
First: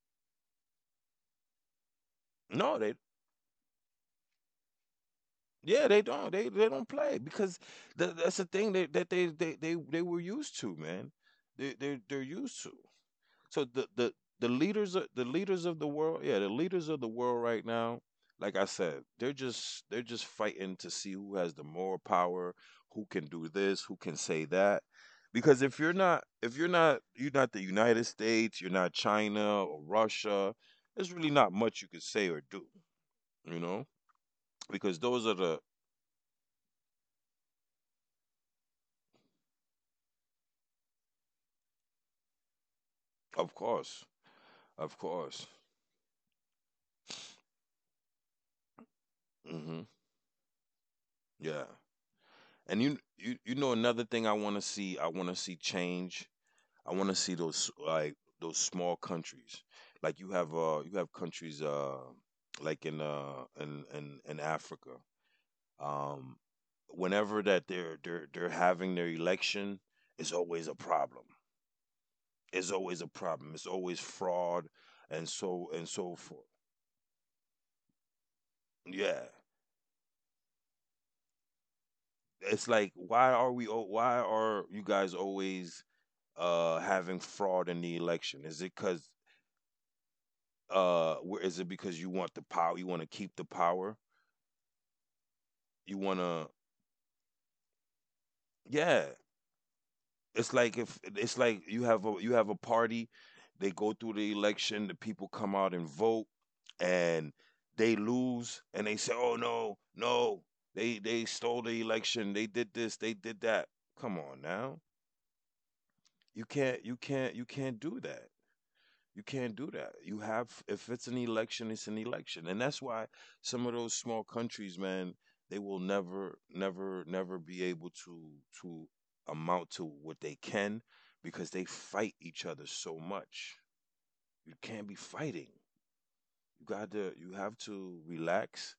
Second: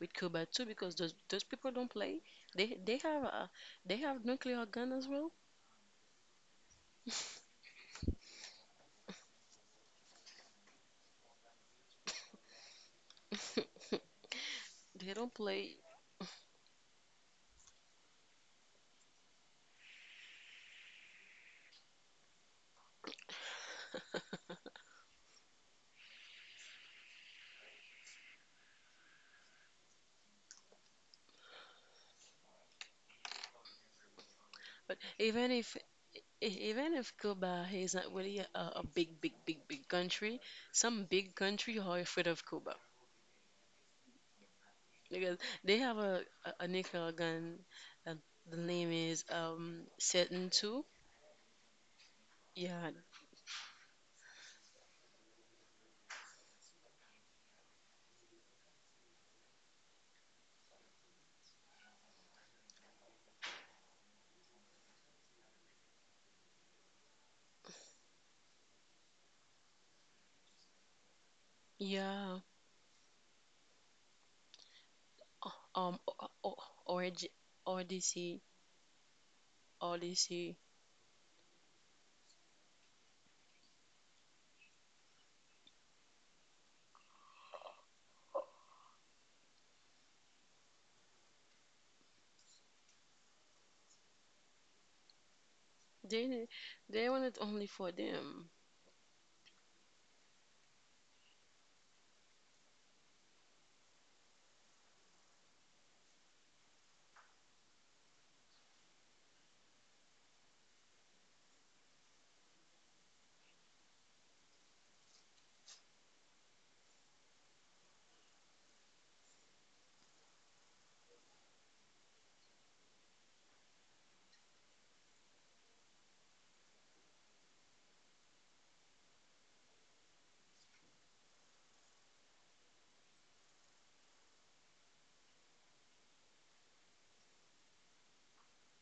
Speaker 1: with Cuba too because those those people don't play. They
Speaker 2: No, they.
Speaker 1: they have a they have nuclear gun as well.
Speaker 2: Yeah, they don't. They they don't play because
Speaker 1: *laughs*
Speaker 2: th- that's the thing that, that they, they they they were used to, man. They they they're used to. So the the the leaders of
Speaker 1: They
Speaker 2: the
Speaker 1: don't
Speaker 2: leaders
Speaker 1: play.
Speaker 2: of the world, yeah, the leaders of the world right now, like I said, they're just they're just fighting to see who has the more power, who can do this, who can say that. Because if you're not if you're not you're not the United States, you're not China or Russia, there's really not much you can say or do, you know?
Speaker 1: But
Speaker 2: Because those are
Speaker 1: even
Speaker 2: the.
Speaker 1: if e- even if Cuba is not really a, a big, big, big, big country, some big country are afraid of Cuba.
Speaker 2: of course Of
Speaker 1: Because
Speaker 2: course.
Speaker 1: they have a, a, a nickel gun, uh, the name is
Speaker 2: hmm
Speaker 1: um Seton two.
Speaker 2: Yeah. And
Speaker 1: Yeah,
Speaker 2: you, you, you know, another thing I want to see, I want to see change. I want to see those like those small countries, like you have, uh, you have countries, uh, like in, uh, in, in, in Africa. Um, Whenever that they're they're they're having their election, it's always a problem.
Speaker 1: yeah.
Speaker 2: It's always a problem. It's always fraud, and
Speaker 1: Uh,
Speaker 2: so and
Speaker 1: um,
Speaker 2: so forth.
Speaker 1: or Odyssey, Odyssey.
Speaker 2: Yeah,
Speaker 1: Odyssey.
Speaker 2: it's like why are we? al- Why are you guys always uh, having fraud in the election? Is it because uh, where is it because you want the power? You want to keep the power? You want
Speaker 1: They
Speaker 2: to?
Speaker 1: they want it only for them
Speaker 2: Yeah, it's like if it's like you have a you have a party, they go through the election, the people come out and vote, and they lose, and they say, "Oh no, no, they they stole the election, they did this, they did that." Come on now, you can't you can't you can't do that. You can't do that. You have, if it's an election, it's an election. And that's why some of those small countries, man, they will never, never, never be able to, to amount to what they can, because they fight each other so much. You can't be fighting. You got to, you have to relax,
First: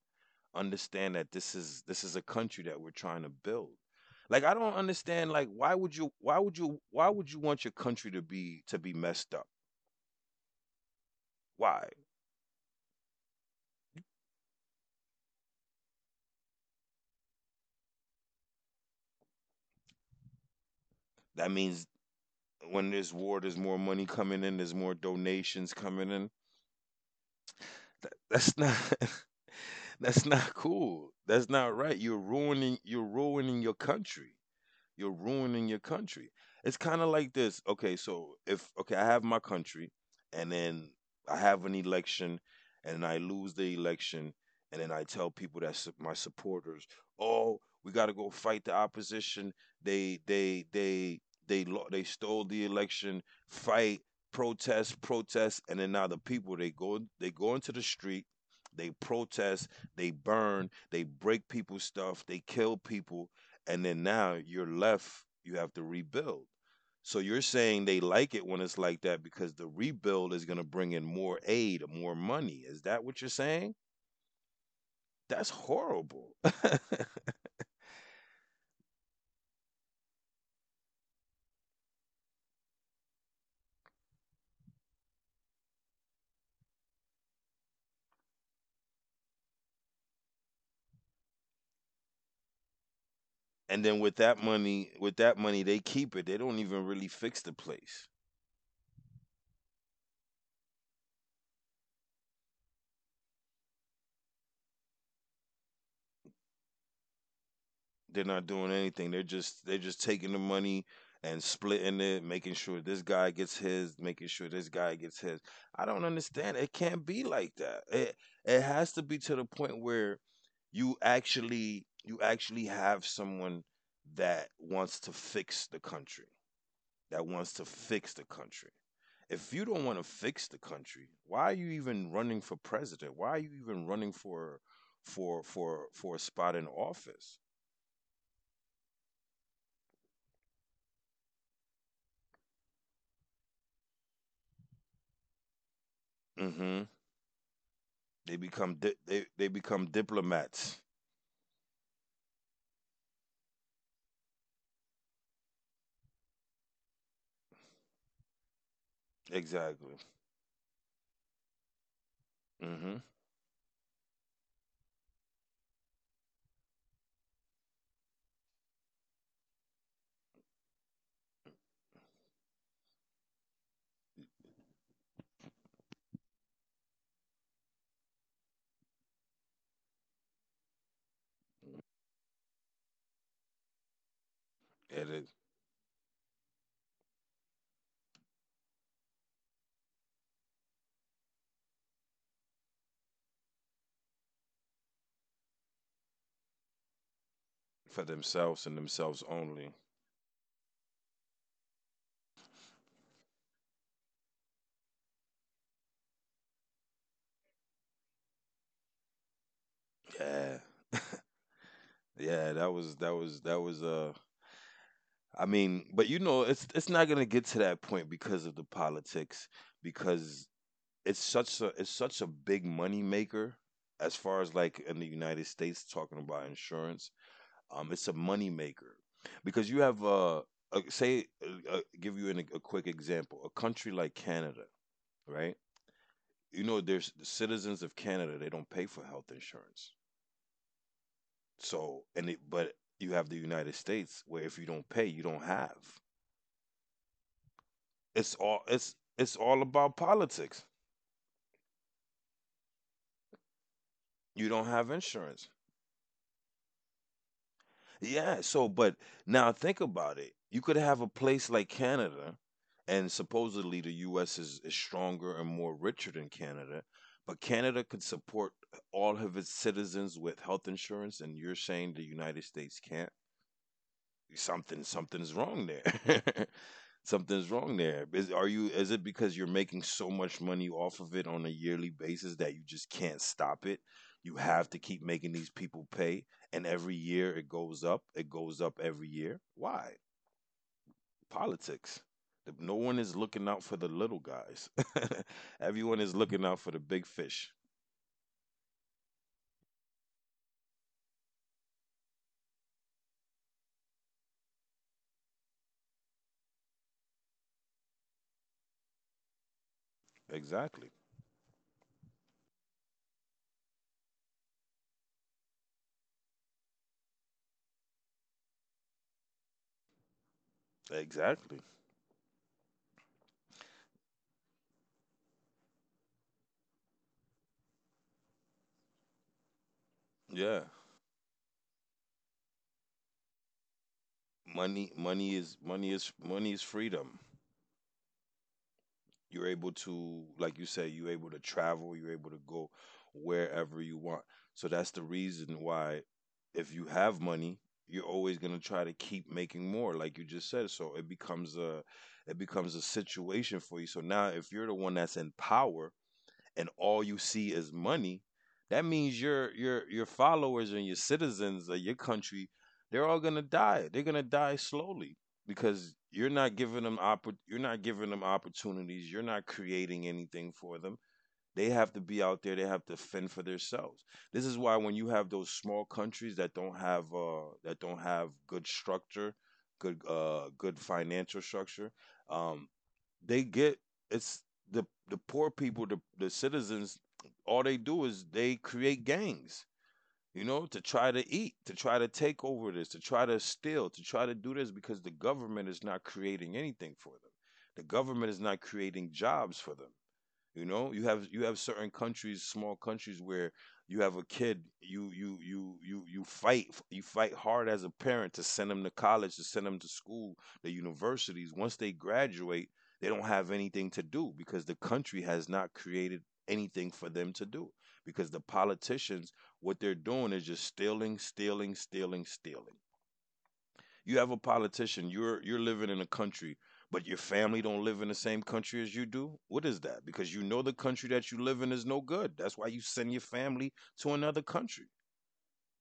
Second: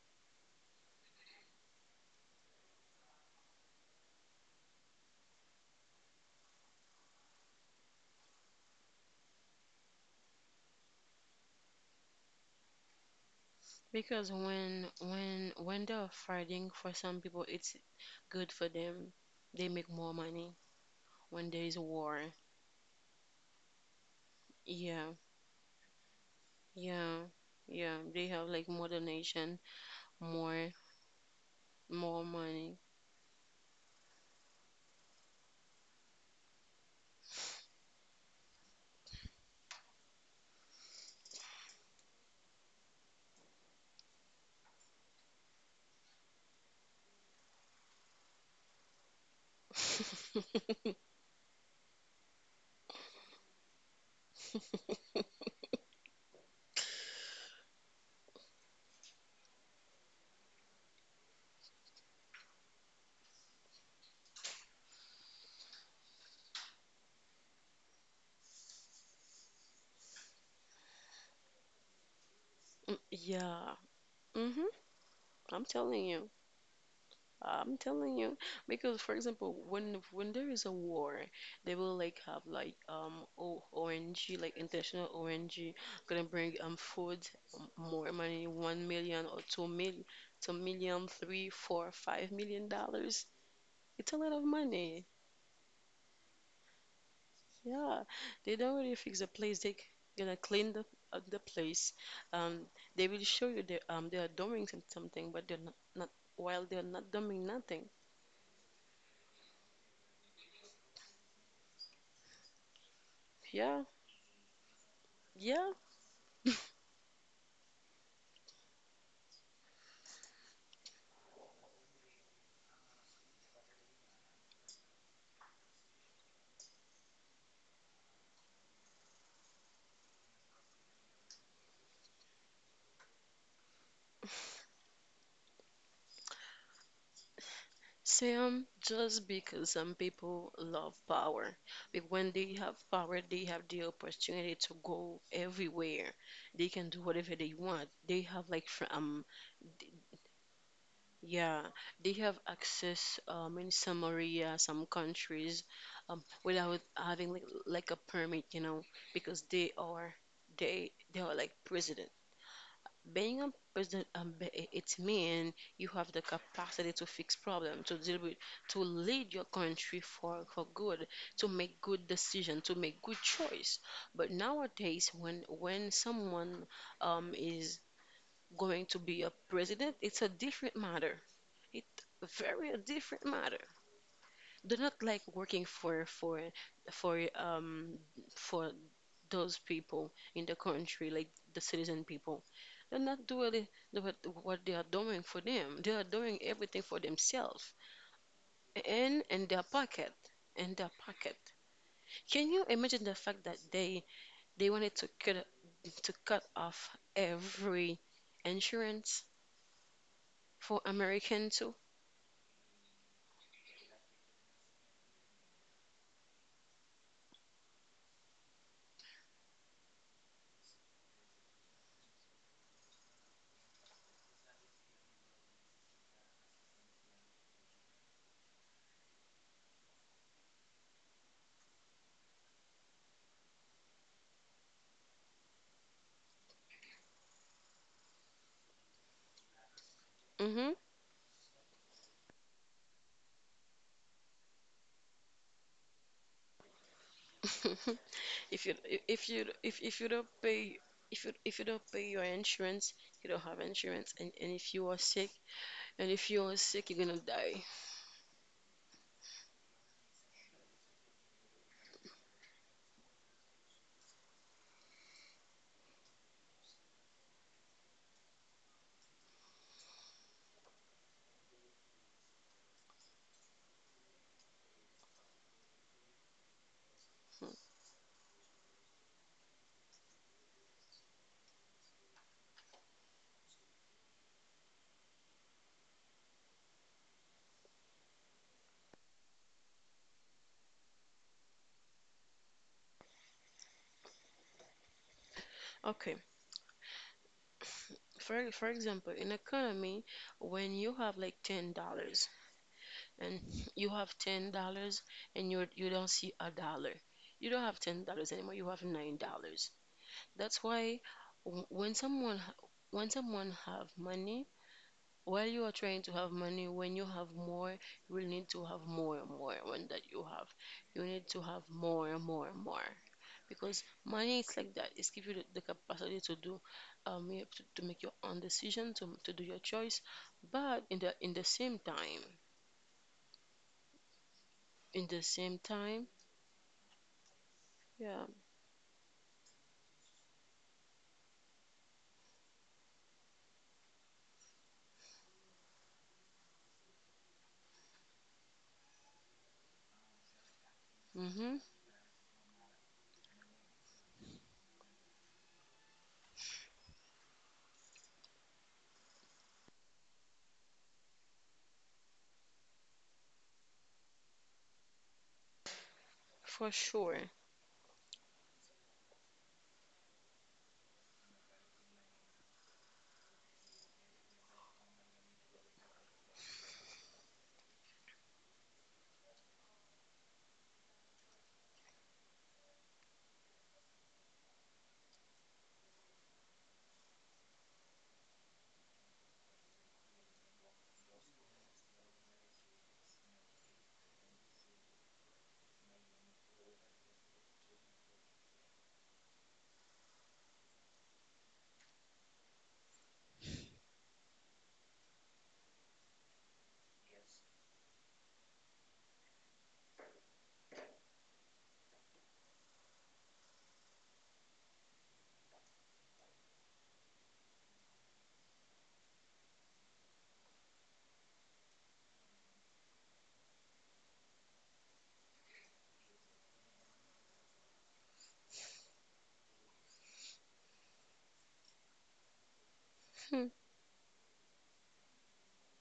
Speaker 2: understand that this is, this is a country that we're trying to build. Like I don't understand. Like why would you? Why would you? Why would you want your country to be to be messed up? Why?
Speaker 1: because when when when they're fighting for some people, it's good for them. They make more money when
Speaker 2: That
Speaker 1: there is
Speaker 2: means
Speaker 1: war.
Speaker 2: when there's war, there's more money coming in, there's more
Speaker 1: Yeah,
Speaker 2: donations coming in.
Speaker 1: yeah, yeah.
Speaker 2: That,
Speaker 1: They have
Speaker 2: that's
Speaker 1: like
Speaker 2: not
Speaker 1: more donation,
Speaker 2: *laughs* that's not
Speaker 1: more
Speaker 2: cool. That's not right. You're
Speaker 1: more money.
Speaker 2: ruining you're ruining your country. You're ruining your country. It's kind of like this. Okay, so if okay, I have my country, and then I have an election, and I lose the election, and then I tell people that su- my supporters, oh, we got to go fight the opposition. They they
Speaker 1: *laughs*
Speaker 2: they they lo- they stole the election. Fight, protest, protest, and then
Speaker 1: *laughs*
Speaker 2: now the people they go they go into the street, they protest, they burn, they break people's stuff, they kill people, and then now you're left, you have to rebuild. So you're saying they like it when it's like that because the rebuild is going to bring in more aid, more money, is that what you're
Speaker 1: Yeah.
Speaker 2: saying?
Speaker 1: Mm-hmm.
Speaker 2: That's
Speaker 1: I'm telling you.
Speaker 2: horrible. *laughs*
Speaker 1: I'm telling you. Because for example, when when there is a war, they will like have like um o ONG, like international O N G gonna bring um food, um, more money, one million or two mil two million, three, four, five million dollars.
Speaker 2: And then
Speaker 1: It's
Speaker 2: with
Speaker 1: a lot
Speaker 2: that
Speaker 1: of
Speaker 2: money,
Speaker 1: money.
Speaker 2: with that money they keep it, they don't even really fix the
Speaker 1: Yeah,
Speaker 2: place.
Speaker 1: they don't really fix the place. They gonna clean the uh, the place. Um, they will show you they um they are doing some- something, but they're not, not while they're not doing nothing.
Speaker 2: They're not doing anything. They're just they're just taking the money and splitting it, making sure this guy gets
Speaker 1: Yeah,
Speaker 2: his, making sure this guy gets his.
Speaker 1: yeah.
Speaker 2: I don't understand.
Speaker 1: *laughs*
Speaker 2: It can't be like that. It it has to be to the point where you actually you actually have someone that wants to fix the country. That wants to fix the country. If you don't want to fix the country, why are you even running for president? Why are you even running for for for for a spot in office?
Speaker 1: Sam, just because some people love power, but when they have power, they have the opportunity to go everywhere. They
Speaker 2: hmm
Speaker 1: can do whatever they want. They
Speaker 2: They
Speaker 1: have like
Speaker 2: become
Speaker 1: fr-
Speaker 2: di-
Speaker 1: um.
Speaker 2: they they become diplomats.
Speaker 1: Yeah, they have access, um, in some area, some countries, um, without having like, like a permit, you know, because they
Speaker 2: Exactly.
Speaker 1: are they they are like president.
Speaker 2: Mm-hmm.
Speaker 1: Being a president, um, be- it it mean you have the capacity to fix problem, to deal with, to lead your country for for good, to make good decision, to make good choice. But nowadays, when when someone um is going to be a president, it's a different matter, it very a different matter. Do not
Speaker 2: And it,
Speaker 1: like working for for for um for those people in the country, like the citizen people. They're not doing the- what what they are doing for them. They are doing everything for themselves
Speaker 2: for themselves and themselves
Speaker 1: and and their
Speaker 2: only.
Speaker 1: pocket. And their pocket. Can you imagine the fact that they they wanted to cut to cut off every insurance
Speaker 2: Yeah.
Speaker 1: for American too?
Speaker 2: Yeah. That was that was that was uh. I mean, but you know, it's it's not gonna get to that point because of the politics, because it's such a it's such a big money maker as far as like in the United States talking about insurance. Um, it's a money maker because you have uh, a, say uh, uh, give you an, a quick example, a country like Canada, right? You know, there's the citizens of Canada, they don't pay for health insurance.
Speaker 1: Mm-hmm.
Speaker 2: So, and it, but you have the United States where if you don't pay, you don't have.
Speaker 1: *laughs*
Speaker 2: It's all
Speaker 1: If you
Speaker 2: it's
Speaker 1: if
Speaker 2: it's
Speaker 1: you
Speaker 2: all
Speaker 1: if,
Speaker 2: about
Speaker 1: if you don't
Speaker 2: politics.
Speaker 1: pay if you if you don't pay your insurance, you don't have insurance, and,
Speaker 2: You
Speaker 1: and
Speaker 2: don't
Speaker 1: if
Speaker 2: have
Speaker 1: you are sick,
Speaker 2: insurance.
Speaker 1: and if you are sick, you're gonna die.
Speaker 2: Yeah, so but now think about it. You could have a place like Canada, and supposedly the U S is, is stronger and more richer than Canada, but Canada could support all of its citizens with health insurance and you're saying the United States can't? Something, something's wrong there. *laughs* Something's
Speaker 1: Hmm.
Speaker 2: wrong there. Is are you is it because you're making so much money off of it on a yearly basis that you just can't stop it? You have to keep making these people pay, and every year it goes up. It goes up every year. Why? Politics. The- No one is looking out for the little guys. *laughs* Everyone is
Speaker 1: Okay,
Speaker 2: looking out for the big fish.
Speaker 1: for for example, in economy, when you have like ten dollars and you have ten dollars and you you don't see a dollar, you don't have ten dollars anymore. You have nine dollars. That's
Speaker 2: Exactly.
Speaker 1: why w- when someone ha- when someone have money, while you are trying to have money when you have more you will need to have more and more when that you have you need to
Speaker 2: Exactly.
Speaker 1: have more and more and more because money is like that, it's give you the, the capacity to do um you have to, to make your own decision to, to do your choice
Speaker 2: Yeah.
Speaker 1: but in the in the same time
Speaker 2: Money
Speaker 1: in the
Speaker 2: money is
Speaker 1: same
Speaker 2: money
Speaker 1: time
Speaker 2: is money is freedom.
Speaker 1: yeah.
Speaker 2: You're able to, like you said, you're able to travel, you're able to go wherever you want. So that's the reason why, if you have money, you're always going to try to keep making more, like you just said. So it becomes
Speaker 1: Mm-hmm,
Speaker 2: a, it becomes a situation for you. So now, if you're the one that's in power, and all you see is money, that means your your your followers and your citizens of your country, they're all gonna die. They're gonna die slowly because you're not
Speaker 1: for
Speaker 2: giving them
Speaker 1: sure.
Speaker 2: oppor- you're not giving them opportunities. You're not creating anything for them. They have to be out there. They have to fend for themselves. This is why when you have those small countries that don't have uh, that don't have good structure, good uh, good financial structure, um, they get, it's the the poor people, the the citizens. All they do is they create gangs, you know, to try to eat, to try to take over this, to try to steal, to try to do this, because the government is not creating anything for them. The government is not creating jobs for them. You know, you have you have certain countries, small countries where you have a kid, you you you you you fight, you fight hard as a parent to send them to college, to send them to school, the universities. Once they graduate, they don't have anything to do because the country has not created anything for them to do. Because the politicians, what they're doing is just stealing, stealing, stealing, stealing. You have a politician. You're you're living in a country, but your family don't live in the same country as you do. What is that? Because you know the country that you live in is no good. That's why you send your
Speaker 1: Hmm,
Speaker 2: family to another country.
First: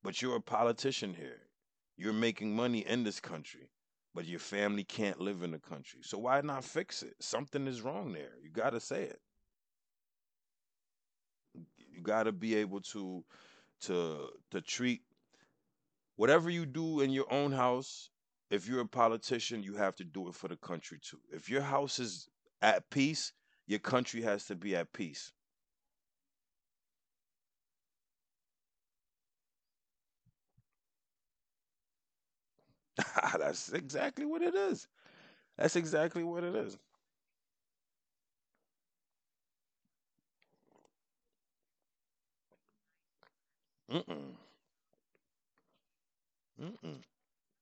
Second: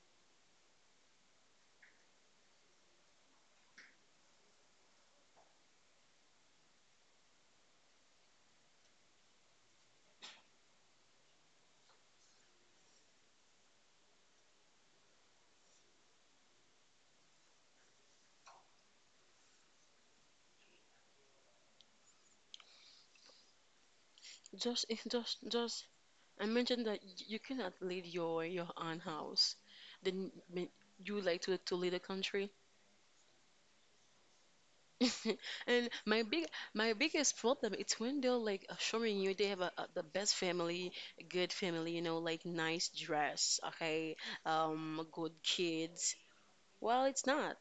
Speaker 2: But you're a politician here. You're making money in this country, but your family can't live in the country. So why not fix it? Something is wrong there. You got to say it. You got to be able to to to treat whatever you do in your own house, if you're a politician, you have to do it for the country too. If your house is at peace, your country has to be
Speaker 1: just
Speaker 2: at
Speaker 1: *laughs*
Speaker 2: peace.
Speaker 1: just just I mentioned that y- you cannot lead your your own house then may- you would like to to lead a country.
Speaker 2: *laughs* That's exactly what it is.
Speaker 1: *laughs*
Speaker 2: That's
Speaker 1: And
Speaker 2: exactly
Speaker 1: my
Speaker 2: what
Speaker 1: big
Speaker 2: it is.
Speaker 1: my biggest problem it's when they're like uh, showing you they have a, a, the best family, a good family, you know, like nice dress, okay,
Speaker 2: Mm-mm.
Speaker 1: um, good kids.
Speaker 2: Mm-mm.
Speaker 1: Well, it's not.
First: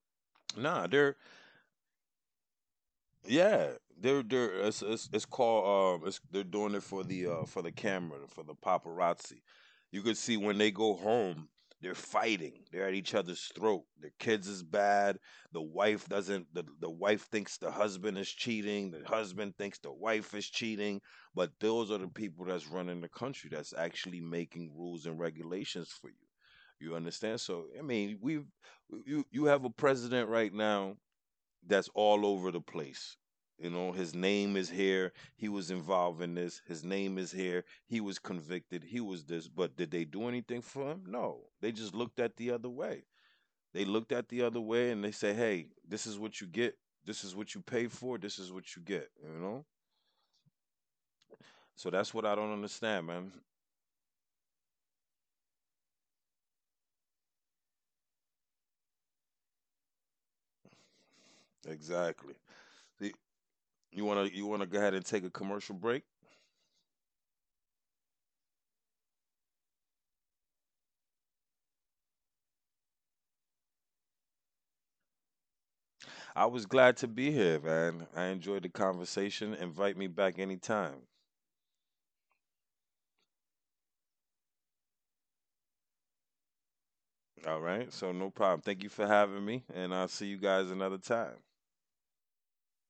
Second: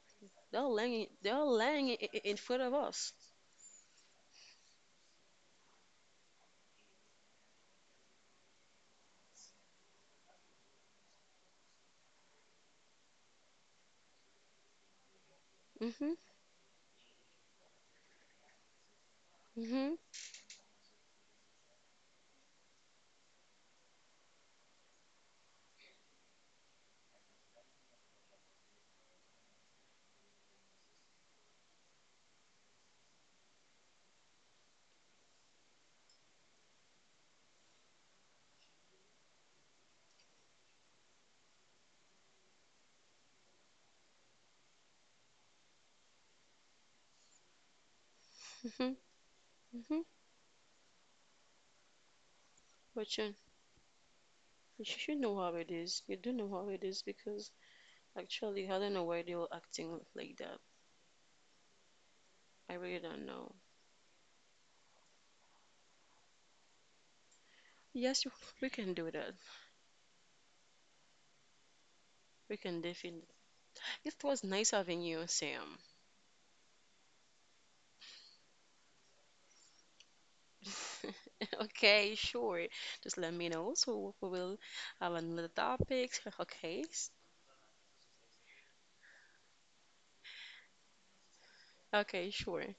Speaker 1: They're
Speaker 2: Nah,
Speaker 1: lying.
Speaker 2: they're.
Speaker 1: They're lying in, in front of us.
Speaker 2: Yeah, they're they're it's it's, it's called um it's, they're doing it for the uh for the camera, for the paparazzi. You could see when they go home, they're fighting. They're at each other's throat. Their kids is bad. The wife
Speaker 1: Mhm.
Speaker 2: doesn't. The the wife thinks the husband is cheating. The husband thinks the
Speaker 1: Mhm.
Speaker 2: wife is cheating. But those are the people that's running the country. That's actually making rules and regulations for you. You understand? So I mean, we've, you you have a president right now that's all over the place. You know, his name is here. He was involved in this. His name is here. He was convicted. He was this. But did they do anything for him? No. They just looked at the other way. They looked at the other way and they say, hey, this is what you get. This is what you pay for. This is what you
Speaker 1: Mhm.
Speaker 2: get. You know?
Speaker 1: Mhm.
Speaker 2: So that's what I don't understand,
Speaker 1: But
Speaker 2: man.
Speaker 1: you you should know how it is. You do know how it is because actually I don't know why they were acting like that.
Speaker 2: Exactly.
Speaker 1: I really
Speaker 2: See,
Speaker 1: don't know.
Speaker 2: you wanna you wanna go ahead and take a commercial break?
Speaker 1: Yes, you- we can do that. We can definitely. It was nice having you, Sam.
Speaker 2: I was glad to be here, man. I enjoyed the conversation. Invite me back anytime.
Speaker 1: *laughs* Okay, sure. Just let me know so we will have another topics. *laughs* Okay. s-
Speaker 2: All right. So no problem. Thank you for having me, and I'll see you guys another time.
Speaker 1: Okay, sure.